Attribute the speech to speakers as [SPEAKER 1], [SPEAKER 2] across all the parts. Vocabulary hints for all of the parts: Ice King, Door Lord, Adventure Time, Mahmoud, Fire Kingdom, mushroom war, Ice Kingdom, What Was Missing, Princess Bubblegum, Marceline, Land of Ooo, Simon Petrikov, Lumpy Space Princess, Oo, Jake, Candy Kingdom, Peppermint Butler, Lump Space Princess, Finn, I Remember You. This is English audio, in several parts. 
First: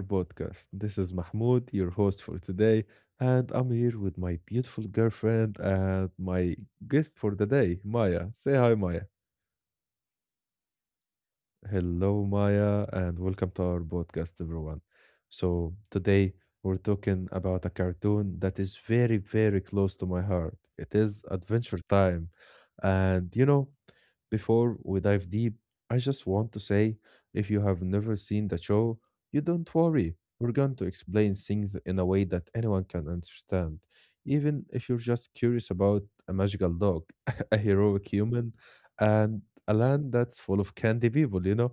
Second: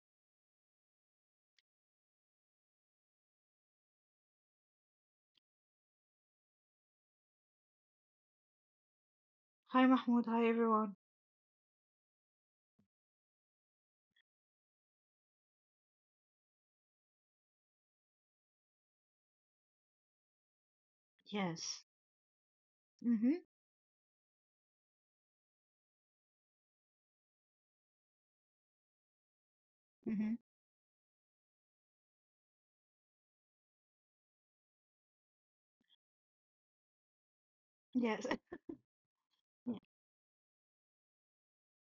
[SPEAKER 1] podcast. This is Mahmoud, your host for today, and I'm here with my beautiful girlfriend and my guest for the day, Maya. Say hi, Maya.
[SPEAKER 2] Hi Mahmoud, hi everyone.
[SPEAKER 1] Hello, Maya, and welcome to our podcast, everyone. So, today we're talking about a cartoon that is very, very close to my heart. It is
[SPEAKER 2] Yes.
[SPEAKER 1] Adventure Time.
[SPEAKER 2] Mm-hmm.
[SPEAKER 1] And, you know, before we dive deep, I just want to say if you have never seen the show, you don't
[SPEAKER 2] Mm-hmm.
[SPEAKER 1] worry. We're going to explain things in a way that anyone can understand. Even if you're just curious about a magical dog, a
[SPEAKER 2] Yes.
[SPEAKER 1] heroic human, and a land that's full of candy people.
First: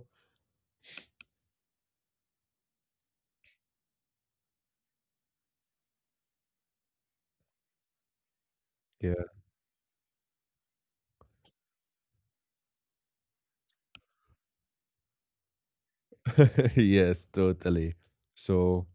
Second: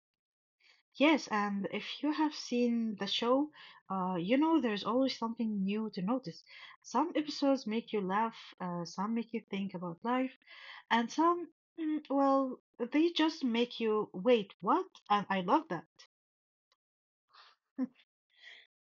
[SPEAKER 2] Yes, and if you have seen the show, you know there's always something new to notice. Some episodes make you laugh, some
[SPEAKER 1] Yeah.
[SPEAKER 2] make you think about life, and some, mm, well, they just make you wait, what? And I love that.
[SPEAKER 1] Yes, totally. So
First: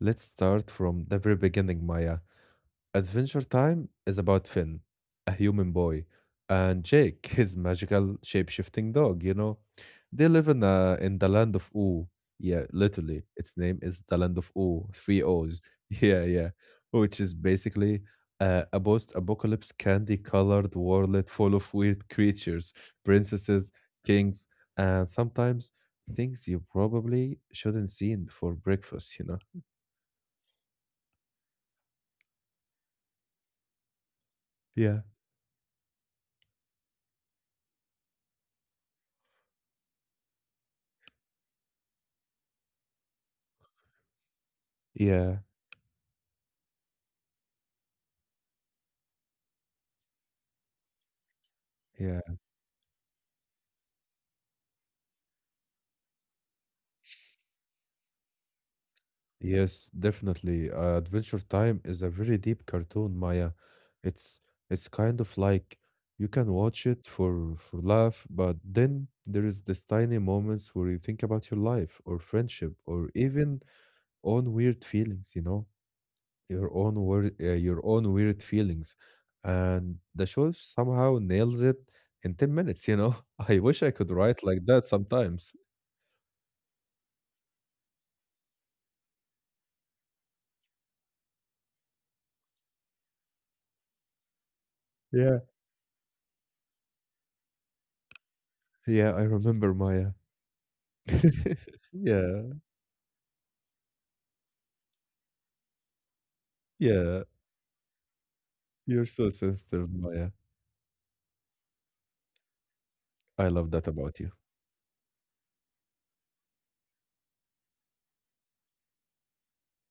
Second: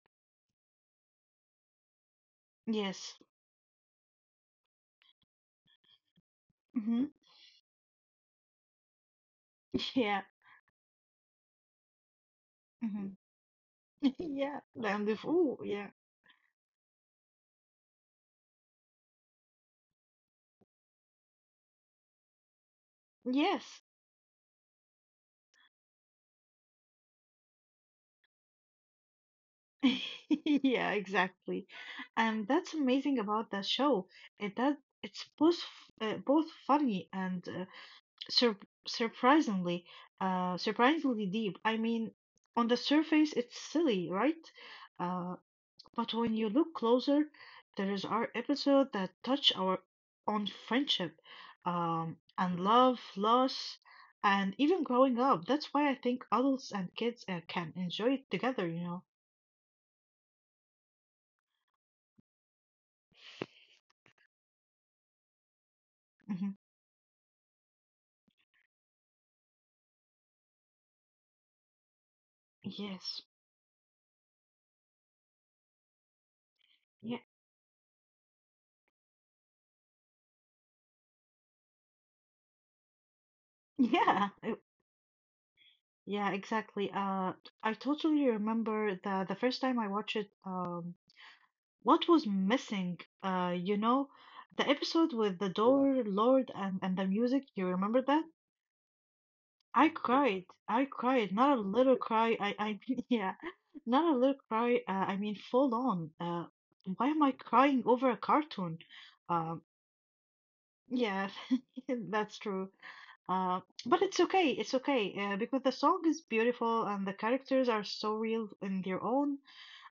[SPEAKER 1] let's start from the very beginning, Maya.
[SPEAKER 2] Yes.
[SPEAKER 1] Adventure Time is about Finn, a human boy, and
[SPEAKER 2] Mm-hmm.
[SPEAKER 1] Jake, his magical shape-shifting dog.
[SPEAKER 2] Yeah.
[SPEAKER 1] They live in in the land of Oo. Yeah,
[SPEAKER 2] Mm-hmm.
[SPEAKER 1] literally. Its name is the land of
[SPEAKER 2] Yeah.
[SPEAKER 1] Oo,
[SPEAKER 2] Land
[SPEAKER 1] three
[SPEAKER 2] of Ooh,
[SPEAKER 1] O's.
[SPEAKER 2] yeah.
[SPEAKER 1] Yeah. Which is basically a post-apocalypse candy-colored world full of weird creatures, princesses,
[SPEAKER 2] Yes.
[SPEAKER 1] kings, and sometimes things you probably shouldn't see before breakfast.
[SPEAKER 2] Yeah, exactly. And that's amazing about the show. It does
[SPEAKER 1] Yeah.
[SPEAKER 2] it's both both funny and sur surprisingly uh, surprisingly deep. I mean, on the surface it's silly, right? Uh,
[SPEAKER 1] Yeah.
[SPEAKER 2] but when you look closer, there is our episode that touch our on friendship,
[SPEAKER 1] Yeah.
[SPEAKER 2] and love, loss, and even growing up. That's why I think adults and kids can enjoy it together, you know.
[SPEAKER 1] Yes, definitely. Adventure Time is a very deep cartoon, Maya. It's it's kind of like you
[SPEAKER 2] Mhm.
[SPEAKER 1] can watch it for laugh, but then there is this tiny moments where you think about your life or friendship or
[SPEAKER 2] Yes.
[SPEAKER 1] even own weird feelings, you know, your own
[SPEAKER 2] Yeah,
[SPEAKER 1] wor your own weird feelings. And the show somehow nails it in 10 minutes, you know. I wish I could
[SPEAKER 2] yeah,
[SPEAKER 1] write like that sometimes.
[SPEAKER 2] yeah, exactly. I totally remember the first time I watched it. What was missing? You know, the episode with
[SPEAKER 1] Yeah.
[SPEAKER 2] the door, Lord, and the music. You remember that?
[SPEAKER 1] Yeah, I remember
[SPEAKER 2] I
[SPEAKER 1] Maya.
[SPEAKER 2] cried. I cried. Not a little cry.
[SPEAKER 1] Yeah.
[SPEAKER 2] I yeah, not a little cry. I mean, full on. Why am
[SPEAKER 1] Yeah.
[SPEAKER 2] I crying over a cartoon?
[SPEAKER 1] You're so
[SPEAKER 2] Um,
[SPEAKER 1] sensitive, Maya.
[SPEAKER 2] yeah, that's true.
[SPEAKER 1] I
[SPEAKER 2] Uh,
[SPEAKER 1] love that
[SPEAKER 2] but
[SPEAKER 1] about you.
[SPEAKER 2] it's okay, because the song is beautiful and the characters are so real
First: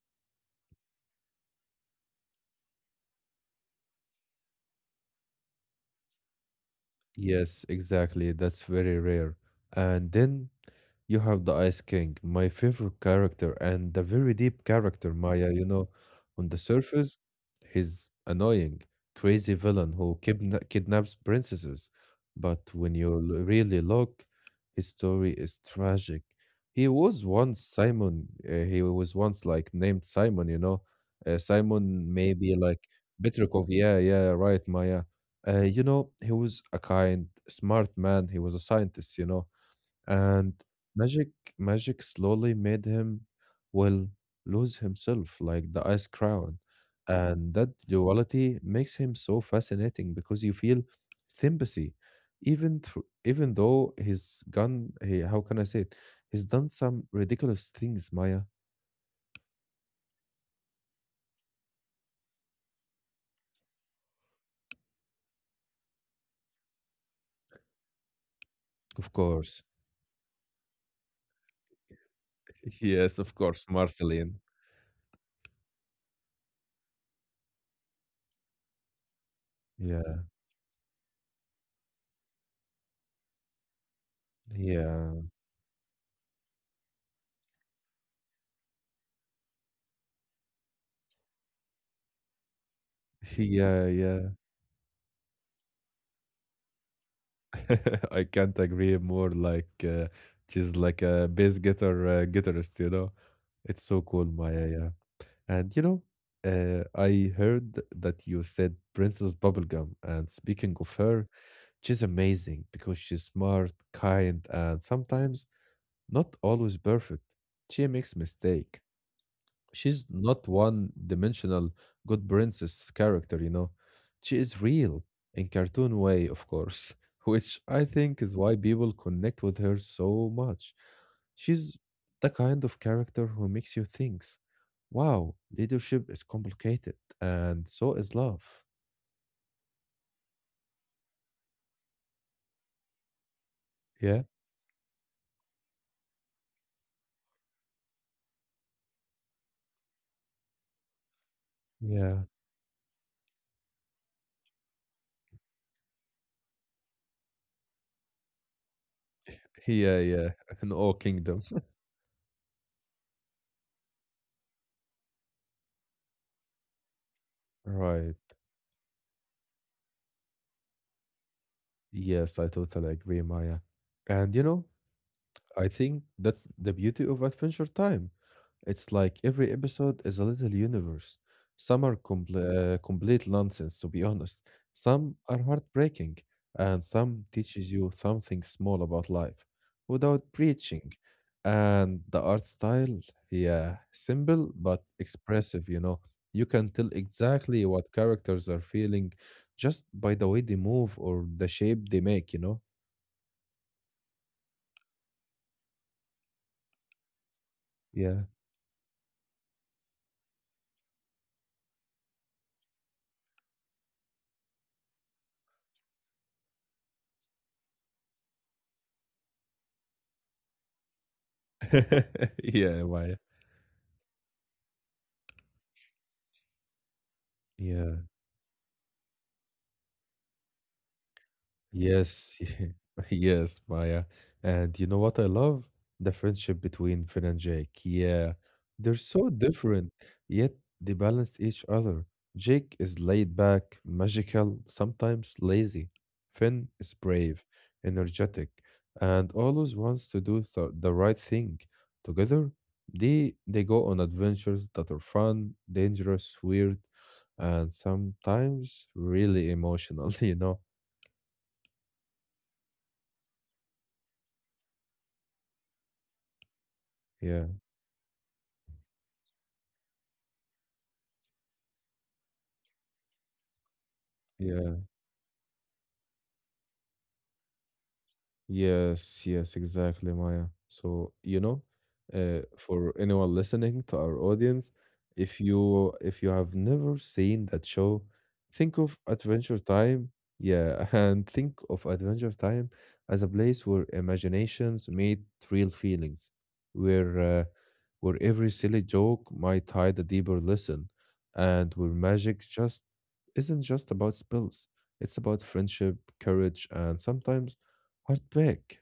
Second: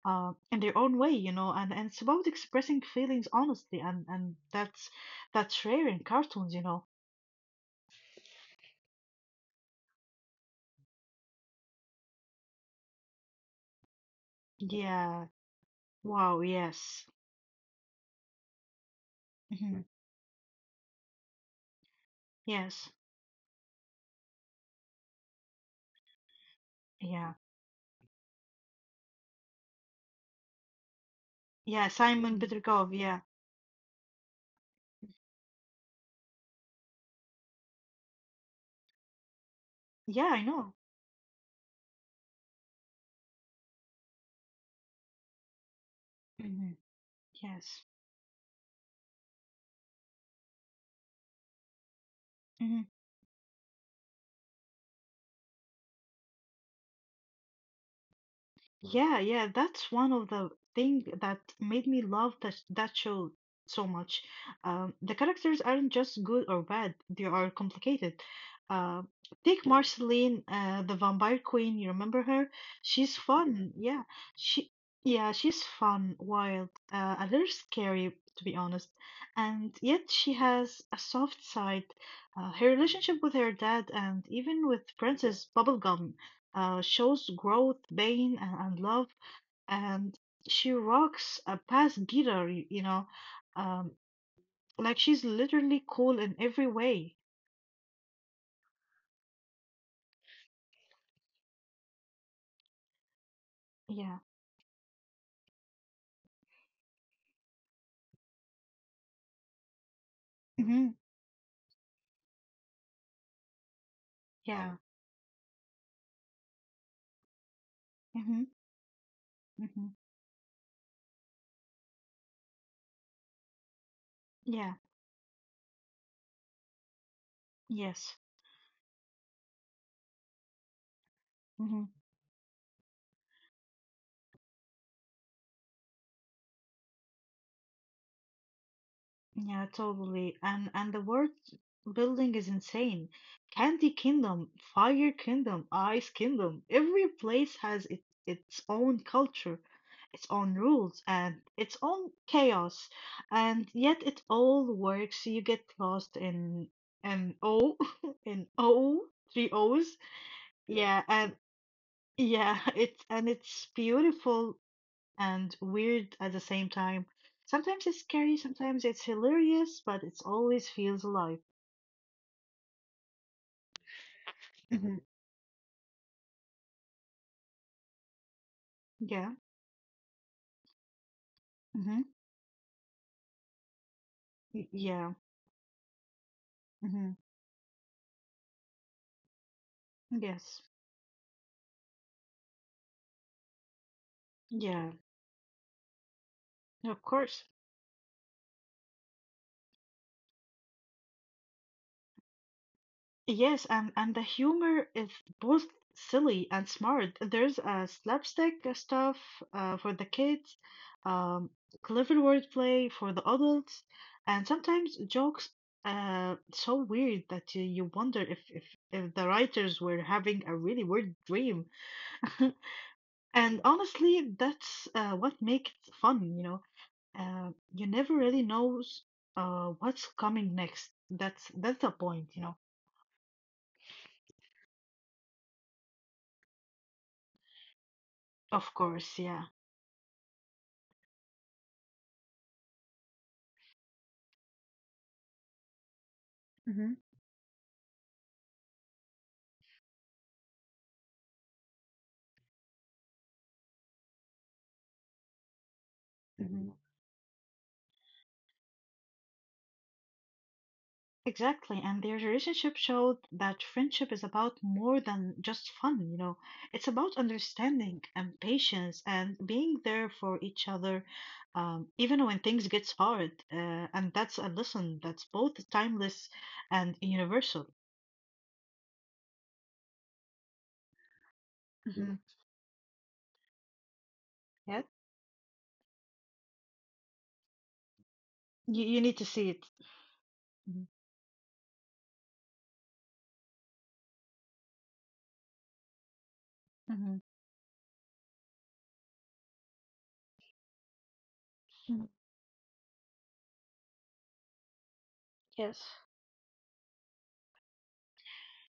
[SPEAKER 2] in their own way, you know, and it's about expressing feelings honestly, and that's rare in cartoons, you know.
[SPEAKER 1] Yes, exactly. That's very rare. And then you have the Ice King, my favorite character, and the very deep character,
[SPEAKER 2] Yeah.
[SPEAKER 1] Maya. You know,
[SPEAKER 2] Wow.
[SPEAKER 1] on the
[SPEAKER 2] Yes.
[SPEAKER 1] surface, he's annoying, crazy
[SPEAKER 2] Hmm.
[SPEAKER 1] villain who kidnaps princesses. But
[SPEAKER 2] Yes.
[SPEAKER 1] when you really look, his story is tragic. He was
[SPEAKER 2] Yeah.
[SPEAKER 1] once Simon. He was once like named Simon. You know,
[SPEAKER 2] Yeah.
[SPEAKER 1] Simon
[SPEAKER 2] Simon
[SPEAKER 1] maybe like
[SPEAKER 2] Petrikov. Yeah.
[SPEAKER 1] Petrikov. Yeah, yeah, right, Maya you know, he was a kind, smart man. He was a scientist, you know.
[SPEAKER 2] Yeah. I
[SPEAKER 1] And
[SPEAKER 2] know.
[SPEAKER 1] magic, magic slowly made him, well, lose himself like the ice crown.
[SPEAKER 2] Hmm.
[SPEAKER 1] And that
[SPEAKER 2] Yes.
[SPEAKER 1] duality makes him so fascinating because you feel sympathy,
[SPEAKER 2] Mm-hmm.
[SPEAKER 1] even though he's gone. He, how can I say it? He's done some ridiculous things, Maya.
[SPEAKER 2] Yeah, yeah, that's one of the thing that made me love that show so much. The characters aren't just good or bad; they are complicated. Uh,
[SPEAKER 1] Of course.
[SPEAKER 2] Take Marceline, the vampire queen. You remember her? She's
[SPEAKER 1] Yes, of course,
[SPEAKER 2] fun. Yeah,
[SPEAKER 1] Marceline.
[SPEAKER 2] she, yeah, she's fun, wild, a little scary to be honest, and yet
[SPEAKER 1] Yeah,
[SPEAKER 2] she has a soft side. Her relationship with her dad and even with
[SPEAKER 1] yeah,
[SPEAKER 2] Princess Bubblegum shows growth, pain, and love. And she rocks a past Gira, you know,
[SPEAKER 1] yeah,
[SPEAKER 2] um,
[SPEAKER 1] yeah.
[SPEAKER 2] like she's literally cool in every way.
[SPEAKER 1] I can't agree more. Like she's like a bass guitar guitarist, you know. It's so
[SPEAKER 2] Yeah.
[SPEAKER 1] cool, Maya. Yeah, and you know, I heard that you said Princess Bubblegum, and speaking of
[SPEAKER 2] Hmm.
[SPEAKER 1] her, she's amazing because she's smart, kind,
[SPEAKER 2] Yeah.
[SPEAKER 1] and sometimes not always perfect. She makes
[SPEAKER 2] Hmm.
[SPEAKER 1] mistakes
[SPEAKER 2] Hmm.
[SPEAKER 1] she's not one dimensional good princess character, you know. She is
[SPEAKER 2] Yeah.
[SPEAKER 1] real in cartoon way, of course, which I
[SPEAKER 2] Yes.
[SPEAKER 1] think is why people connect with her so much. She's
[SPEAKER 2] Hmm.
[SPEAKER 1] the kind of character who makes you think, wow, leadership is complicated and so is love.
[SPEAKER 2] Yeah, totally. And the world building is insane. Candy
[SPEAKER 1] Yeah.
[SPEAKER 2] Kingdom, Fire Kingdom, Ice Kingdom. Every place has it, its own culture, its own rules, and its own
[SPEAKER 1] Yeah.
[SPEAKER 2] chaos. And yet it all works. You get lost in an O, in O, three O's.
[SPEAKER 1] Yeah. In
[SPEAKER 2] Yeah.
[SPEAKER 1] all
[SPEAKER 2] Yeah, and
[SPEAKER 1] kingdom.
[SPEAKER 2] yeah, it's beautiful and weird at the same time. Sometimes it's
[SPEAKER 1] Right.
[SPEAKER 2] scary, sometimes it's hilarious, but it always feels alive.
[SPEAKER 1] Yes, I totally agree, Maya. And you know,
[SPEAKER 2] Hmm.
[SPEAKER 1] I think that's the beauty of Adventure Time. It's like
[SPEAKER 2] Yeah.
[SPEAKER 1] every episode is a little universe. Some
[SPEAKER 2] Hmm.
[SPEAKER 1] are complete nonsense, to be honest.
[SPEAKER 2] Yeah.
[SPEAKER 1] Some are heartbreaking, and
[SPEAKER 2] Hmm.
[SPEAKER 1] some teaches you something small about life without
[SPEAKER 2] Yes.
[SPEAKER 1] preaching. And the art style, yeah, simple but
[SPEAKER 2] Yeah.
[SPEAKER 1] expressive, you know. You can tell
[SPEAKER 2] Of course.
[SPEAKER 1] exactly what characters are feeling just by the way they move or the shape they make, you know?
[SPEAKER 2] Yes, and the humor is both silly and smart. There's
[SPEAKER 1] Yeah.
[SPEAKER 2] slapstick stuff for the kids, um, clever wordplay for the adults, and sometimes jokes so weird that you wonder if if the writers were having a really weird dream.
[SPEAKER 1] yeah, Maya.
[SPEAKER 2] And honestly, that's what makes it fun, you know. You
[SPEAKER 1] Yeah.
[SPEAKER 2] never really knows what's coming next. That's the point,
[SPEAKER 1] Yes,
[SPEAKER 2] you know.
[SPEAKER 1] yes, Maya. And you know what I love? The friendship between Finn and Jake. Yeah,
[SPEAKER 2] Of
[SPEAKER 1] they're
[SPEAKER 2] course,
[SPEAKER 1] so
[SPEAKER 2] yeah.
[SPEAKER 1] different, yet they balance each other. Jake is laid back, magical, sometimes lazy. Finn is
[SPEAKER 2] Mhm.
[SPEAKER 1] brave, energetic, and always wants to do th the right thing. Together, they go on adventures that are fun, dangerous,
[SPEAKER 2] Mhm.
[SPEAKER 1] weird, and sometimes really emotional, you know?
[SPEAKER 2] Exactly. And their relationship showed that friendship is about more than just fun, you know. It's about
[SPEAKER 1] Yeah.
[SPEAKER 2] understanding and patience and being there for each other, even when things gets hard. And that's a
[SPEAKER 1] Yeah,
[SPEAKER 2] lesson that's both timeless and universal.
[SPEAKER 1] yes, yes, exactly, Maya. So, you know,
[SPEAKER 2] Hmm. Mhm.
[SPEAKER 1] for anyone listening to our audience,
[SPEAKER 2] Yeah.
[SPEAKER 1] if you have never seen that show, think of
[SPEAKER 2] You need to see
[SPEAKER 1] Adventure
[SPEAKER 2] it.
[SPEAKER 1] Time, yeah,
[SPEAKER 2] Mhm.
[SPEAKER 1] and think of Adventure Time as a place where imaginations meet real feelings, where
[SPEAKER 2] Mhm.
[SPEAKER 1] uh, where every silly joke might hide a deeper lesson, and where
[SPEAKER 2] Mm,
[SPEAKER 1] magic just isn't just about spells. It's about
[SPEAKER 2] yes.
[SPEAKER 1] friendship, courage, and sometimes heartbreak.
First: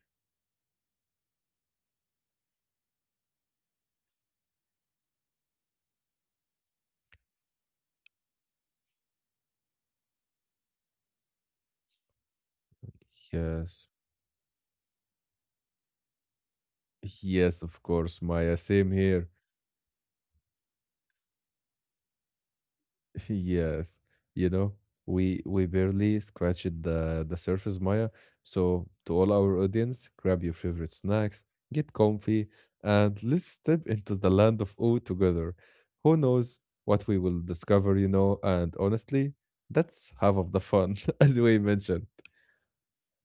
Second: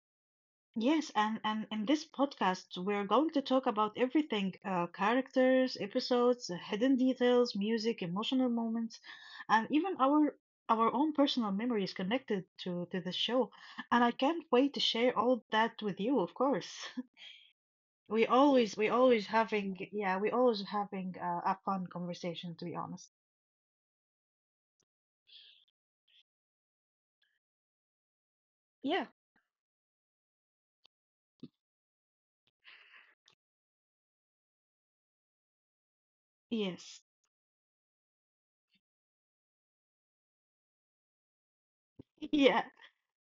[SPEAKER 2] Yes, and in this podcast, we're going to talk about everything characters, episodes, hidden details, music, emotional moments, and even our own personal memories connected to the show.
[SPEAKER 1] Yes.
[SPEAKER 2] And I can't wait to share all that with you, of course.
[SPEAKER 1] Yes, of course, Maya. Same here.
[SPEAKER 2] We always having a fun conversation, to be honest.
[SPEAKER 1] Yes. You know, we barely scratched the surface, Maya. So
[SPEAKER 2] Yeah.
[SPEAKER 1] to all our audience, grab your favorite snacks, get comfy, and let's step into the land of O together. Who knows
[SPEAKER 2] Yes.
[SPEAKER 1] what we will discover, you know, and honestly, that's half of the fun, as we mentioned.
[SPEAKER 2] Yeah,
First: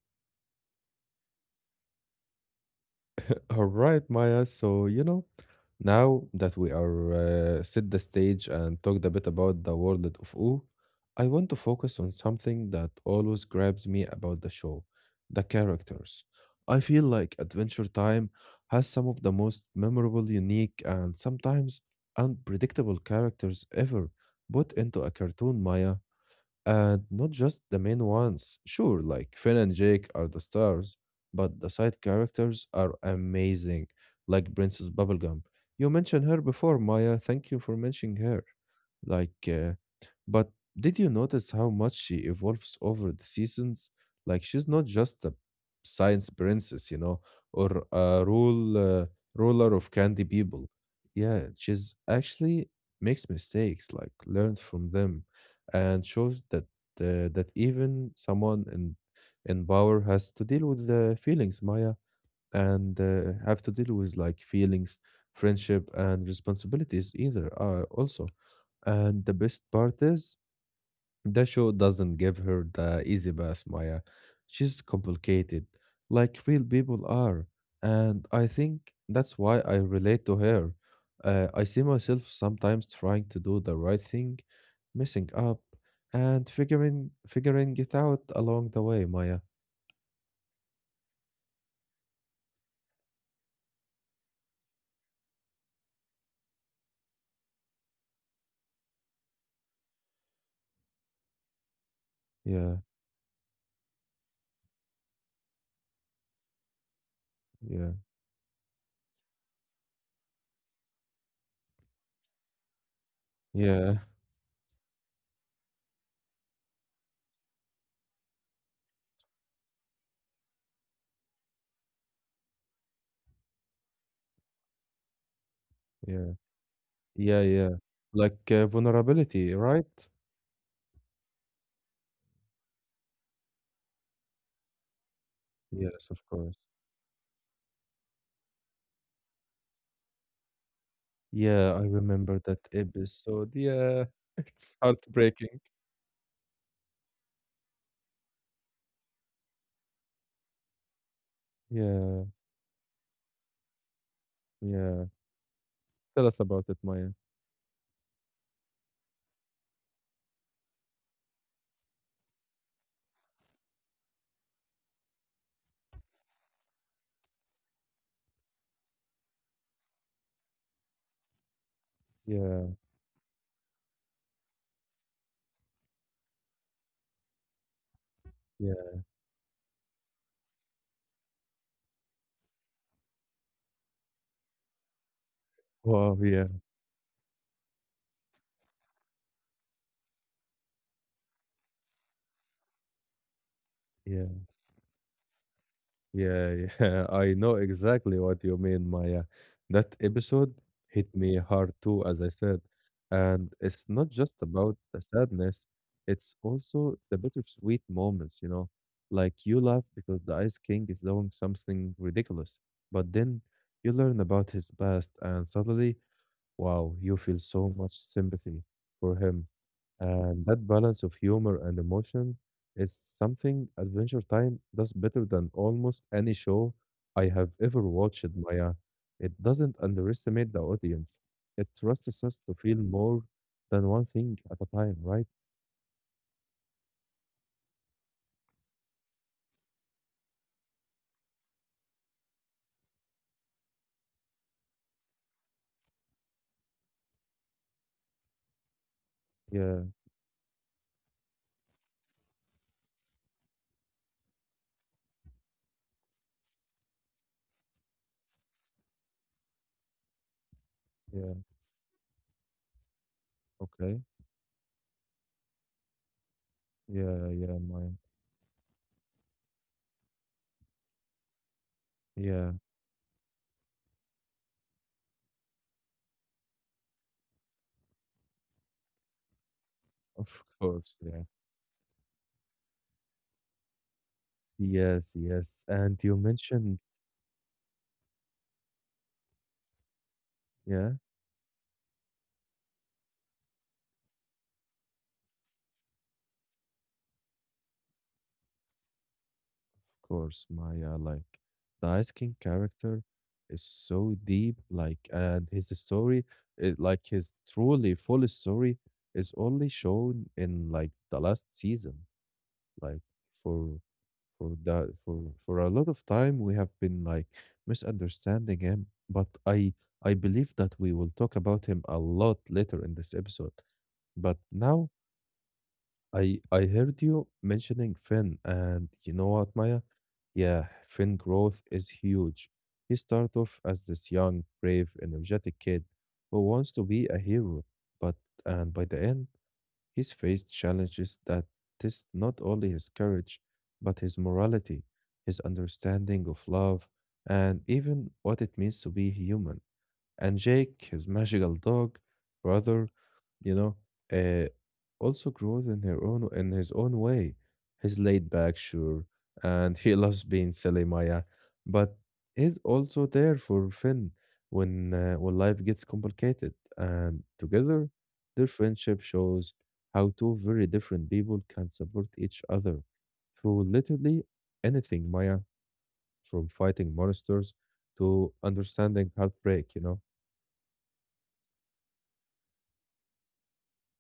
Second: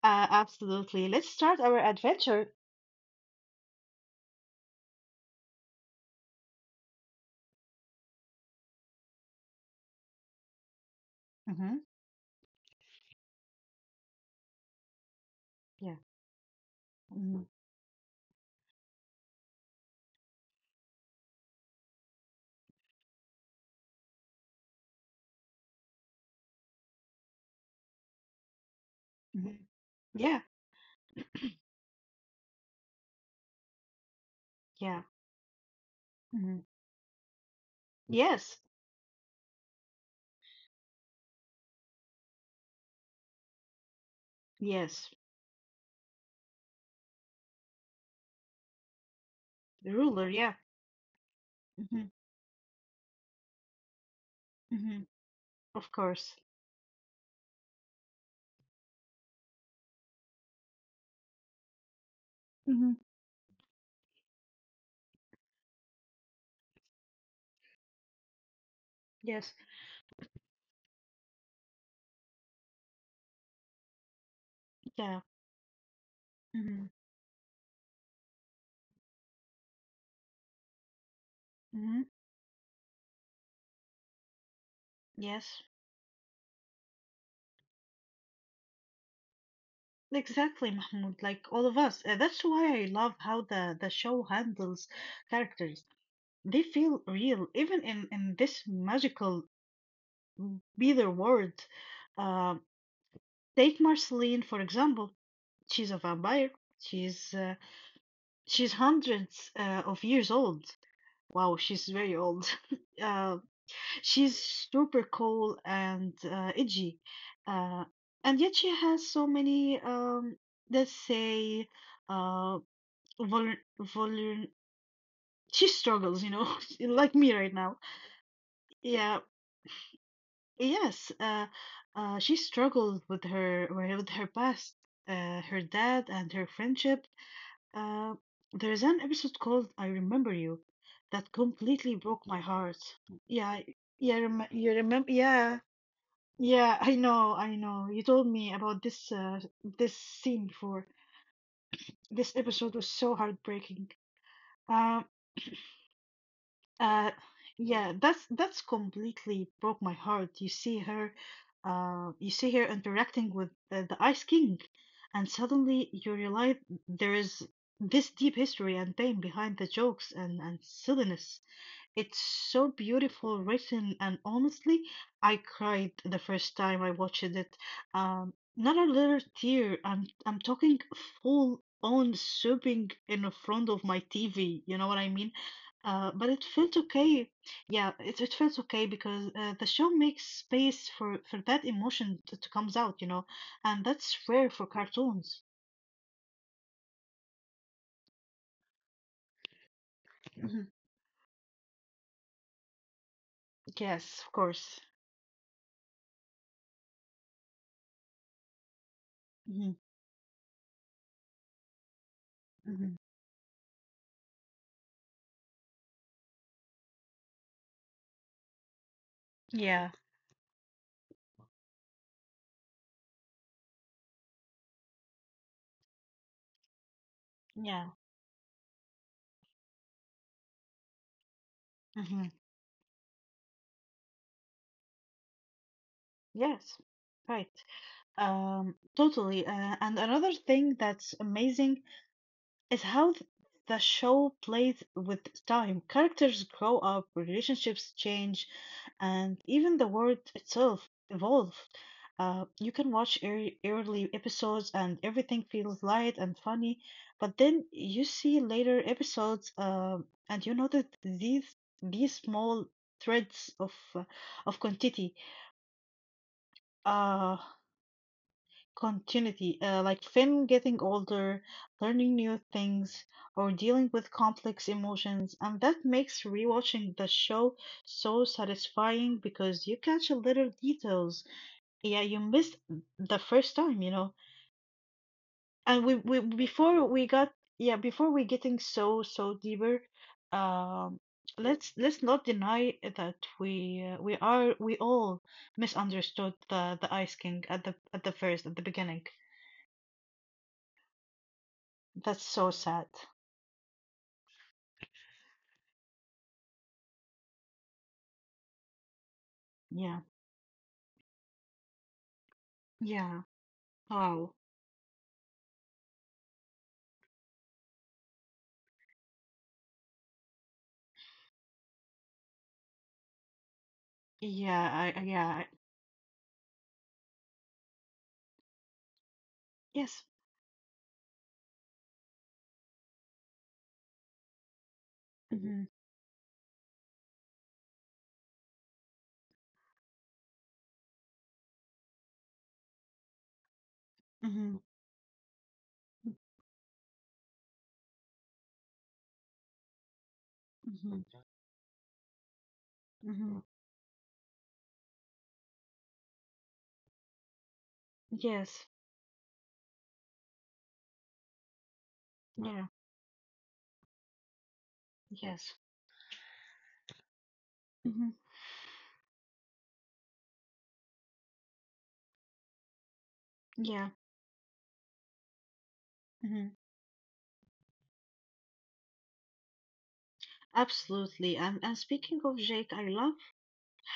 [SPEAKER 2] absolutely. Let's start our adventure.
[SPEAKER 1] All right, Maya. So, you know, now that we are set the stage and talked a bit about the world of OO, I want to
[SPEAKER 2] Mm-hmm.
[SPEAKER 1] focus on something that always grabs me about the show, the
[SPEAKER 2] Yeah.
[SPEAKER 1] characters. I feel like
[SPEAKER 2] Mm-hmm.
[SPEAKER 1] Adventure Time has some of the most memorable, unique, and sometimes unpredictable characters ever put into a cartoon, Maya. And not just the main ones. Sure, like Finn
[SPEAKER 2] Mm-hmm.
[SPEAKER 1] and Jake are
[SPEAKER 2] Yeah.
[SPEAKER 1] the stars, but the side characters are amazing, like Princess
[SPEAKER 2] Yeah.
[SPEAKER 1] Bubblegum. You mentioned her
[SPEAKER 2] Mhm.
[SPEAKER 1] before, Maya. Thank you for mentioning her.
[SPEAKER 2] Yes.
[SPEAKER 1] Like, uh, but did you notice how much she evolves over the seasons? Like, she's not
[SPEAKER 2] Yes.
[SPEAKER 1] just a science princess, you know, or a ruler of
[SPEAKER 2] The
[SPEAKER 1] candy
[SPEAKER 2] ruler. Yeah.
[SPEAKER 1] people. Yeah, she's
[SPEAKER 2] Mm-hmm.
[SPEAKER 1] actually makes mistakes, like learns from
[SPEAKER 2] Hmm.
[SPEAKER 1] them
[SPEAKER 2] Of
[SPEAKER 1] and
[SPEAKER 2] course.
[SPEAKER 1] shows that that even someone in power has to deal with the feelings, Maya,
[SPEAKER 2] Mm-hmm.
[SPEAKER 1] and have to deal with like feelings, friendship, and responsibilities either. Also, and the
[SPEAKER 2] Yes.
[SPEAKER 1] best part is the show doesn't give her the easy pass, Maya. She's
[SPEAKER 2] Yeah.
[SPEAKER 1] complicated, like real
[SPEAKER 2] Mm-hmm.
[SPEAKER 1] people are. And I think that's why I relate to her. I see
[SPEAKER 2] Hmm.
[SPEAKER 1] myself sometimes trying to do the right thing, messing up,
[SPEAKER 2] Yes.
[SPEAKER 1] and figuring it out along the way, Maya.
[SPEAKER 2] Exactly, Mahmoud. Like all of us. That's why I love how the show handles characters. They feel real, even in this magical either world. Uh,
[SPEAKER 1] Yeah,
[SPEAKER 2] Take Marceline, for example. She's a vampire. She's uh,
[SPEAKER 1] yeah,
[SPEAKER 2] she's hundreds of years old. Wow, she's very old. Uh,
[SPEAKER 1] yeah,
[SPEAKER 2] she's super cool and edgy, uh, and yet she has so many, let's say, uh, vulner vulner. She struggles, you
[SPEAKER 1] yeah,
[SPEAKER 2] know, like me
[SPEAKER 1] yeah,
[SPEAKER 2] right
[SPEAKER 1] yeah.
[SPEAKER 2] now.
[SPEAKER 1] Like
[SPEAKER 2] Yeah,
[SPEAKER 1] vulnerability, right?
[SPEAKER 2] yes. She struggled with her past, her dad,
[SPEAKER 1] Yes, of
[SPEAKER 2] and her
[SPEAKER 1] course.
[SPEAKER 2] friendship. Uh, there's an episode called "I Remember You" that
[SPEAKER 1] Yeah, I
[SPEAKER 2] completely broke my
[SPEAKER 1] remember that
[SPEAKER 2] heart. Yeah,
[SPEAKER 1] episode.
[SPEAKER 2] I-
[SPEAKER 1] Yeah,
[SPEAKER 2] yeah, rem you
[SPEAKER 1] it's
[SPEAKER 2] remember? Yeah,
[SPEAKER 1] heartbreaking.
[SPEAKER 2] yeah. I know, I know. You told me about this this scene before.
[SPEAKER 1] Yeah,
[SPEAKER 2] This episode was so heartbreaking.
[SPEAKER 1] yeah.
[SPEAKER 2] Um,
[SPEAKER 1] Tell us about it, Maya.
[SPEAKER 2] Uh, yeah, that's completely broke my heart. You see her interacting with the Ice King, and suddenly you realize there is this deep history and pain behind the jokes and silliness. It's
[SPEAKER 1] Yeah,
[SPEAKER 2] so beautiful written, and honestly, I cried the first time I watched it.
[SPEAKER 1] yeah.
[SPEAKER 2] Not a little tear. I'm talking full on sobbing in front of my TV. You know what I mean?
[SPEAKER 1] Wow,
[SPEAKER 2] But it
[SPEAKER 1] yeah,
[SPEAKER 2] felt okay. Yeah, it felt okay because the show makes space for that emotion to comes out. You know, and that's
[SPEAKER 1] yeah,
[SPEAKER 2] rare for cartoons.
[SPEAKER 1] yeah, yeah. I know exactly what you mean, Maya. That episode
[SPEAKER 2] Mhm.
[SPEAKER 1] hit me hard too, as I said. And it's not
[SPEAKER 2] Yes, of
[SPEAKER 1] just about
[SPEAKER 2] course.
[SPEAKER 1] the sadness, it's also the bittersweet moments, you know. Like you
[SPEAKER 2] Hmm.
[SPEAKER 1] laugh because the Ice King is doing something ridiculous,
[SPEAKER 2] Hmm.
[SPEAKER 1] but then you learn about his past, and suddenly wow, you feel so much sympathy for him.
[SPEAKER 2] Yeah,
[SPEAKER 1] And that balance of humor and emotion is something Adventure Time does better than almost any show I have ever
[SPEAKER 2] yeah.
[SPEAKER 1] watched, Maya. It doesn't underestimate the audience. It trusts
[SPEAKER 2] Hmm.
[SPEAKER 1] us to feel more than one thing at a time, right?
[SPEAKER 2] Yes, right. Totally. And another thing that's amazing is the show plays with time. Characters grow up, relationships change, and even
[SPEAKER 1] Yeah,
[SPEAKER 2] the world itself evolves. You can watch early episodes and everything feels light and funny, but then you see later episodes, and you notice
[SPEAKER 1] yeah,
[SPEAKER 2] these small threads
[SPEAKER 1] okay.
[SPEAKER 2] of continuity.
[SPEAKER 1] Yeah,
[SPEAKER 2] Uh,
[SPEAKER 1] yeah, Maya.
[SPEAKER 2] Continuity, like Finn getting older, learning new
[SPEAKER 1] Yeah,
[SPEAKER 2] things, or dealing with complex emotions, and that makes rewatching the show so satisfying because you catch a
[SPEAKER 1] of
[SPEAKER 2] little
[SPEAKER 1] course, yeah.
[SPEAKER 2] details. Yeah, you missed the first time, you know.
[SPEAKER 1] Yes, yes.
[SPEAKER 2] And
[SPEAKER 1] And you
[SPEAKER 2] we
[SPEAKER 1] mentioned,
[SPEAKER 2] before we got yeah before we getting so deeper,
[SPEAKER 1] yeah.
[SPEAKER 2] um, let's not deny that we all misunderstood the Ice King at the first at the beginning.
[SPEAKER 1] Of course, Maya, like the Ice
[SPEAKER 2] That's
[SPEAKER 1] King
[SPEAKER 2] so sad.
[SPEAKER 1] character is so deep, like, and his story, it, like his truly full story, is only
[SPEAKER 2] Yeah.
[SPEAKER 1] shown in like the last season. Like
[SPEAKER 2] Yeah.
[SPEAKER 1] for
[SPEAKER 2] Oh.
[SPEAKER 1] for that for a lot of time, we have been like misunderstanding him, but I believe that we will talk about him a lot later in this episode. But
[SPEAKER 2] Yeah.
[SPEAKER 1] now
[SPEAKER 2] I, I- yeah. I-
[SPEAKER 1] I heard you mentioning Finn, and you know what, Maya?
[SPEAKER 2] Yes.
[SPEAKER 1] Yeah, Finn growth is huge. He started off as this young, brave, energetic
[SPEAKER 2] Mm-hmm.
[SPEAKER 1] kid who wants to be a hero, but and by the end, he's faced challenges that test not only his courage, but his
[SPEAKER 2] Mm-hmm.
[SPEAKER 1] morality, his understanding of love, and even what it means to be human. And Jake, his
[SPEAKER 2] Mm-hmm.
[SPEAKER 1] magical dog, brother,
[SPEAKER 2] Mm-hmm.
[SPEAKER 1] you know, uh, also grows in his own way. He's laid back,
[SPEAKER 2] Yes.
[SPEAKER 1] sure, and he loves being silly, Maya, but he's
[SPEAKER 2] Yeah.
[SPEAKER 1] also there for Finn when
[SPEAKER 2] Yes.
[SPEAKER 1] life gets complicated. And together,
[SPEAKER 2] Mm-hmm.
[SPEAKER 1] their friendship shows how two very different people can support each other through
[SPEAKER 2] Yeah.
[SPEAKER 1] literally anything, Maya, from
[SPEAKER 2] Mm-hmm.
[SPEAKER 1] fighting monsters to understanding heartbreak. You know.
[SPEAKER 2] Absolutely. And speaking of Jake, I love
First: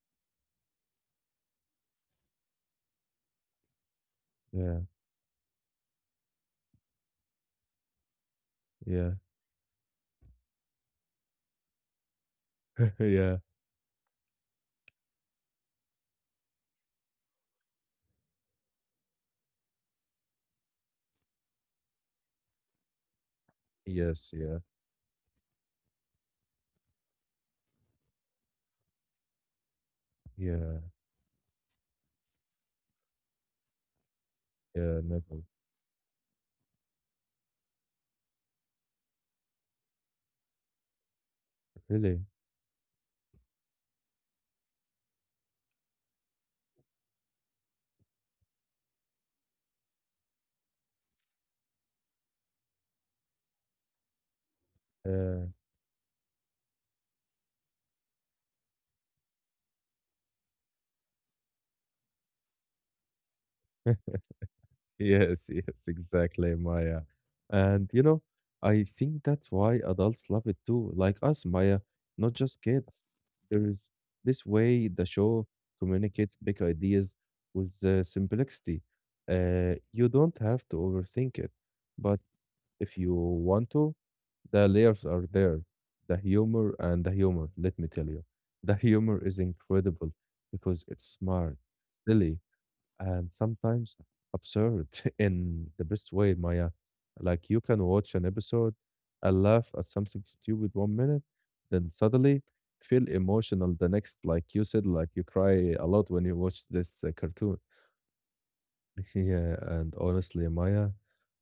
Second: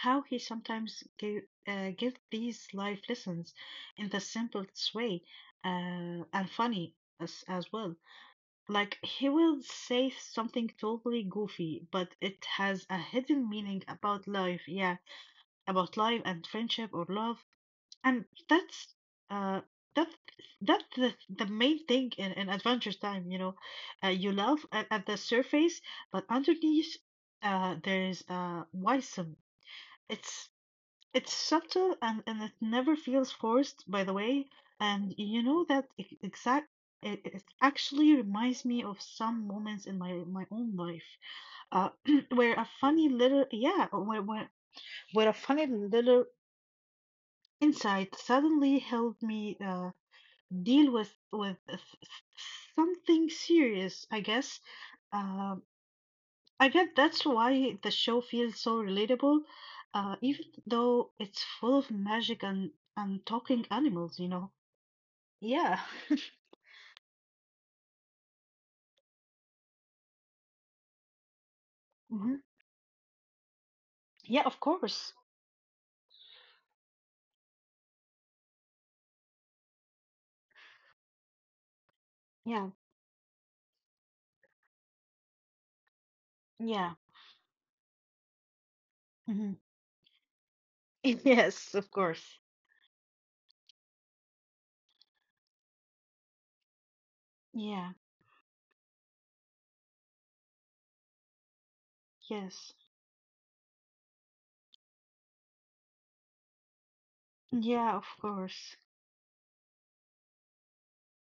[SPEAKER 2] how he sometimes give these life lessons in the
[SPEAKER 1] Yeah.
[SPEAKER 2] simplest way, and funny as well. Like
[SPEAKER 1] Yeah.
[SPEAKER 2] he will say something totally goofy, but it has a
[SPEAKER 1] yeah.
[SPEAKER 2] hidden meaning about life. Yeah. About life and friendship or love and uh that's that's the main thing in adventure time, you know.
[SPEAKER 1] Yes.
[SPEAKER 2] You
[SPEAKER 1] Yeah.
[SPEAKER 2] love at the surface but underneath there's wisdom. it's
[SPEAKER 1] Yeah.
[SPEAKER 2] it's subtle and it never feels forced, by the way.
[SPEAKER 1] Yeah,
[SPEAKER 2] And you
[SPEAKER 1] never.
[SPEAKER 2] know that e- exact it, it actually reminds me of some moments in my own life, uh,
[SPEAKER 1] Really?
[SPEAKER 2] where a funny little yeah where, where where a funny little insight suddenly helped me deal with something serious, I guess.
[SPEAKER 1] Yeah.
[SPEAKER 2] Um I guess that's why the show feels so relatable, even though it's full of magic and talking animals, you know.
[SPEAKER 1] Yes,
[SPEAKER 2] Yeah.
[SPEAKER 1] yes, exactly, Maya. And you know, I think that's why adults love it too, like us, Maya, not
[SPEAKER 2] Hmm.
[SPEAKER 1] just kids. There is this
[SPEAKER 2] Yeah, of
[SPEAKER 1] way the
[SPEAKER 2] course.
[SPEAKER 1] show communicates big ideas with simplicity. You don't have to overthink it, but
[SPEAKER 2] Yeah.
[SPEAKER 1] if you want to, the layers are there. The humor
[SPEAKER 2] Yeah.
[SPEAKER 1] and the humor, let me tell you, the humor is
[SPEAKER 2] Hmm.
[SPEAKER 1] incredible because it's smart,
[SPEAKER 2] Yes, of
[SPEAKER 1] silly
[SPEAKER 2] course.
[SPEAKER 1] and sometimes absurd in the best way, Maya. Like you can
[SPEAKER 2] Yeah.
[SPEAKER 1] watch an episode and laugh at something stupid one minute, then suddenly
[SPEAKER 2] Yes.
[SPEAKER 1] feel emotional the next. Like you said, like you cry a lot when you watch this cartoon.
[SPEAKER 2] Yeah, of course.
[SPEAKER 1] Yeah, and honestly, Maya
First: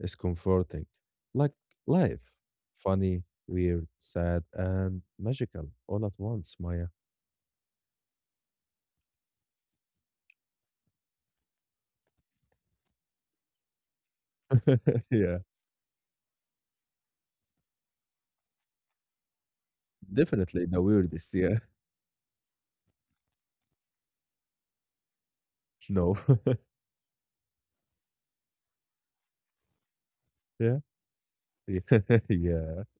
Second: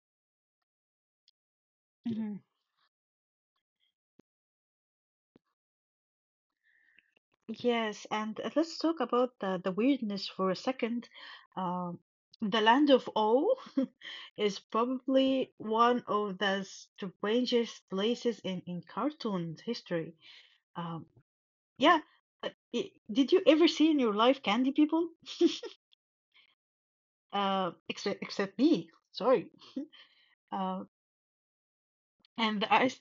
[SPEAKER 1] is comforting. Like life,
[SPEAKER 2] Mhm.
[SPEAKER 1] funny, weird, sad, and magical all at once, Maya.
[SPEAKER 2] Yes, and let's talk about the weirdness for a second. Um, the Land of All is
[SPEAKER 1] Yeah,
[SPEAKER 2] probably one of the strangest places in cartoon history.
[SPEAKER 1] definitely the
[SPEAKER 2] Um,
[SPEAKER 1] weirdest. Yeah,
[SPEAKER 2] yeah, uh, I did you ever see in your life candy people?
[SPEAKER 1] no,
[SPEAKER 2] Except me, sorry.
[SPEAKER 1] yeah,
[SPEAKER 2] Uh,
[SPEAKER 1] yeah,
[SPEAKER 2] and the
[SPEAKER 1] yeah.
[SPEAKER 2] ice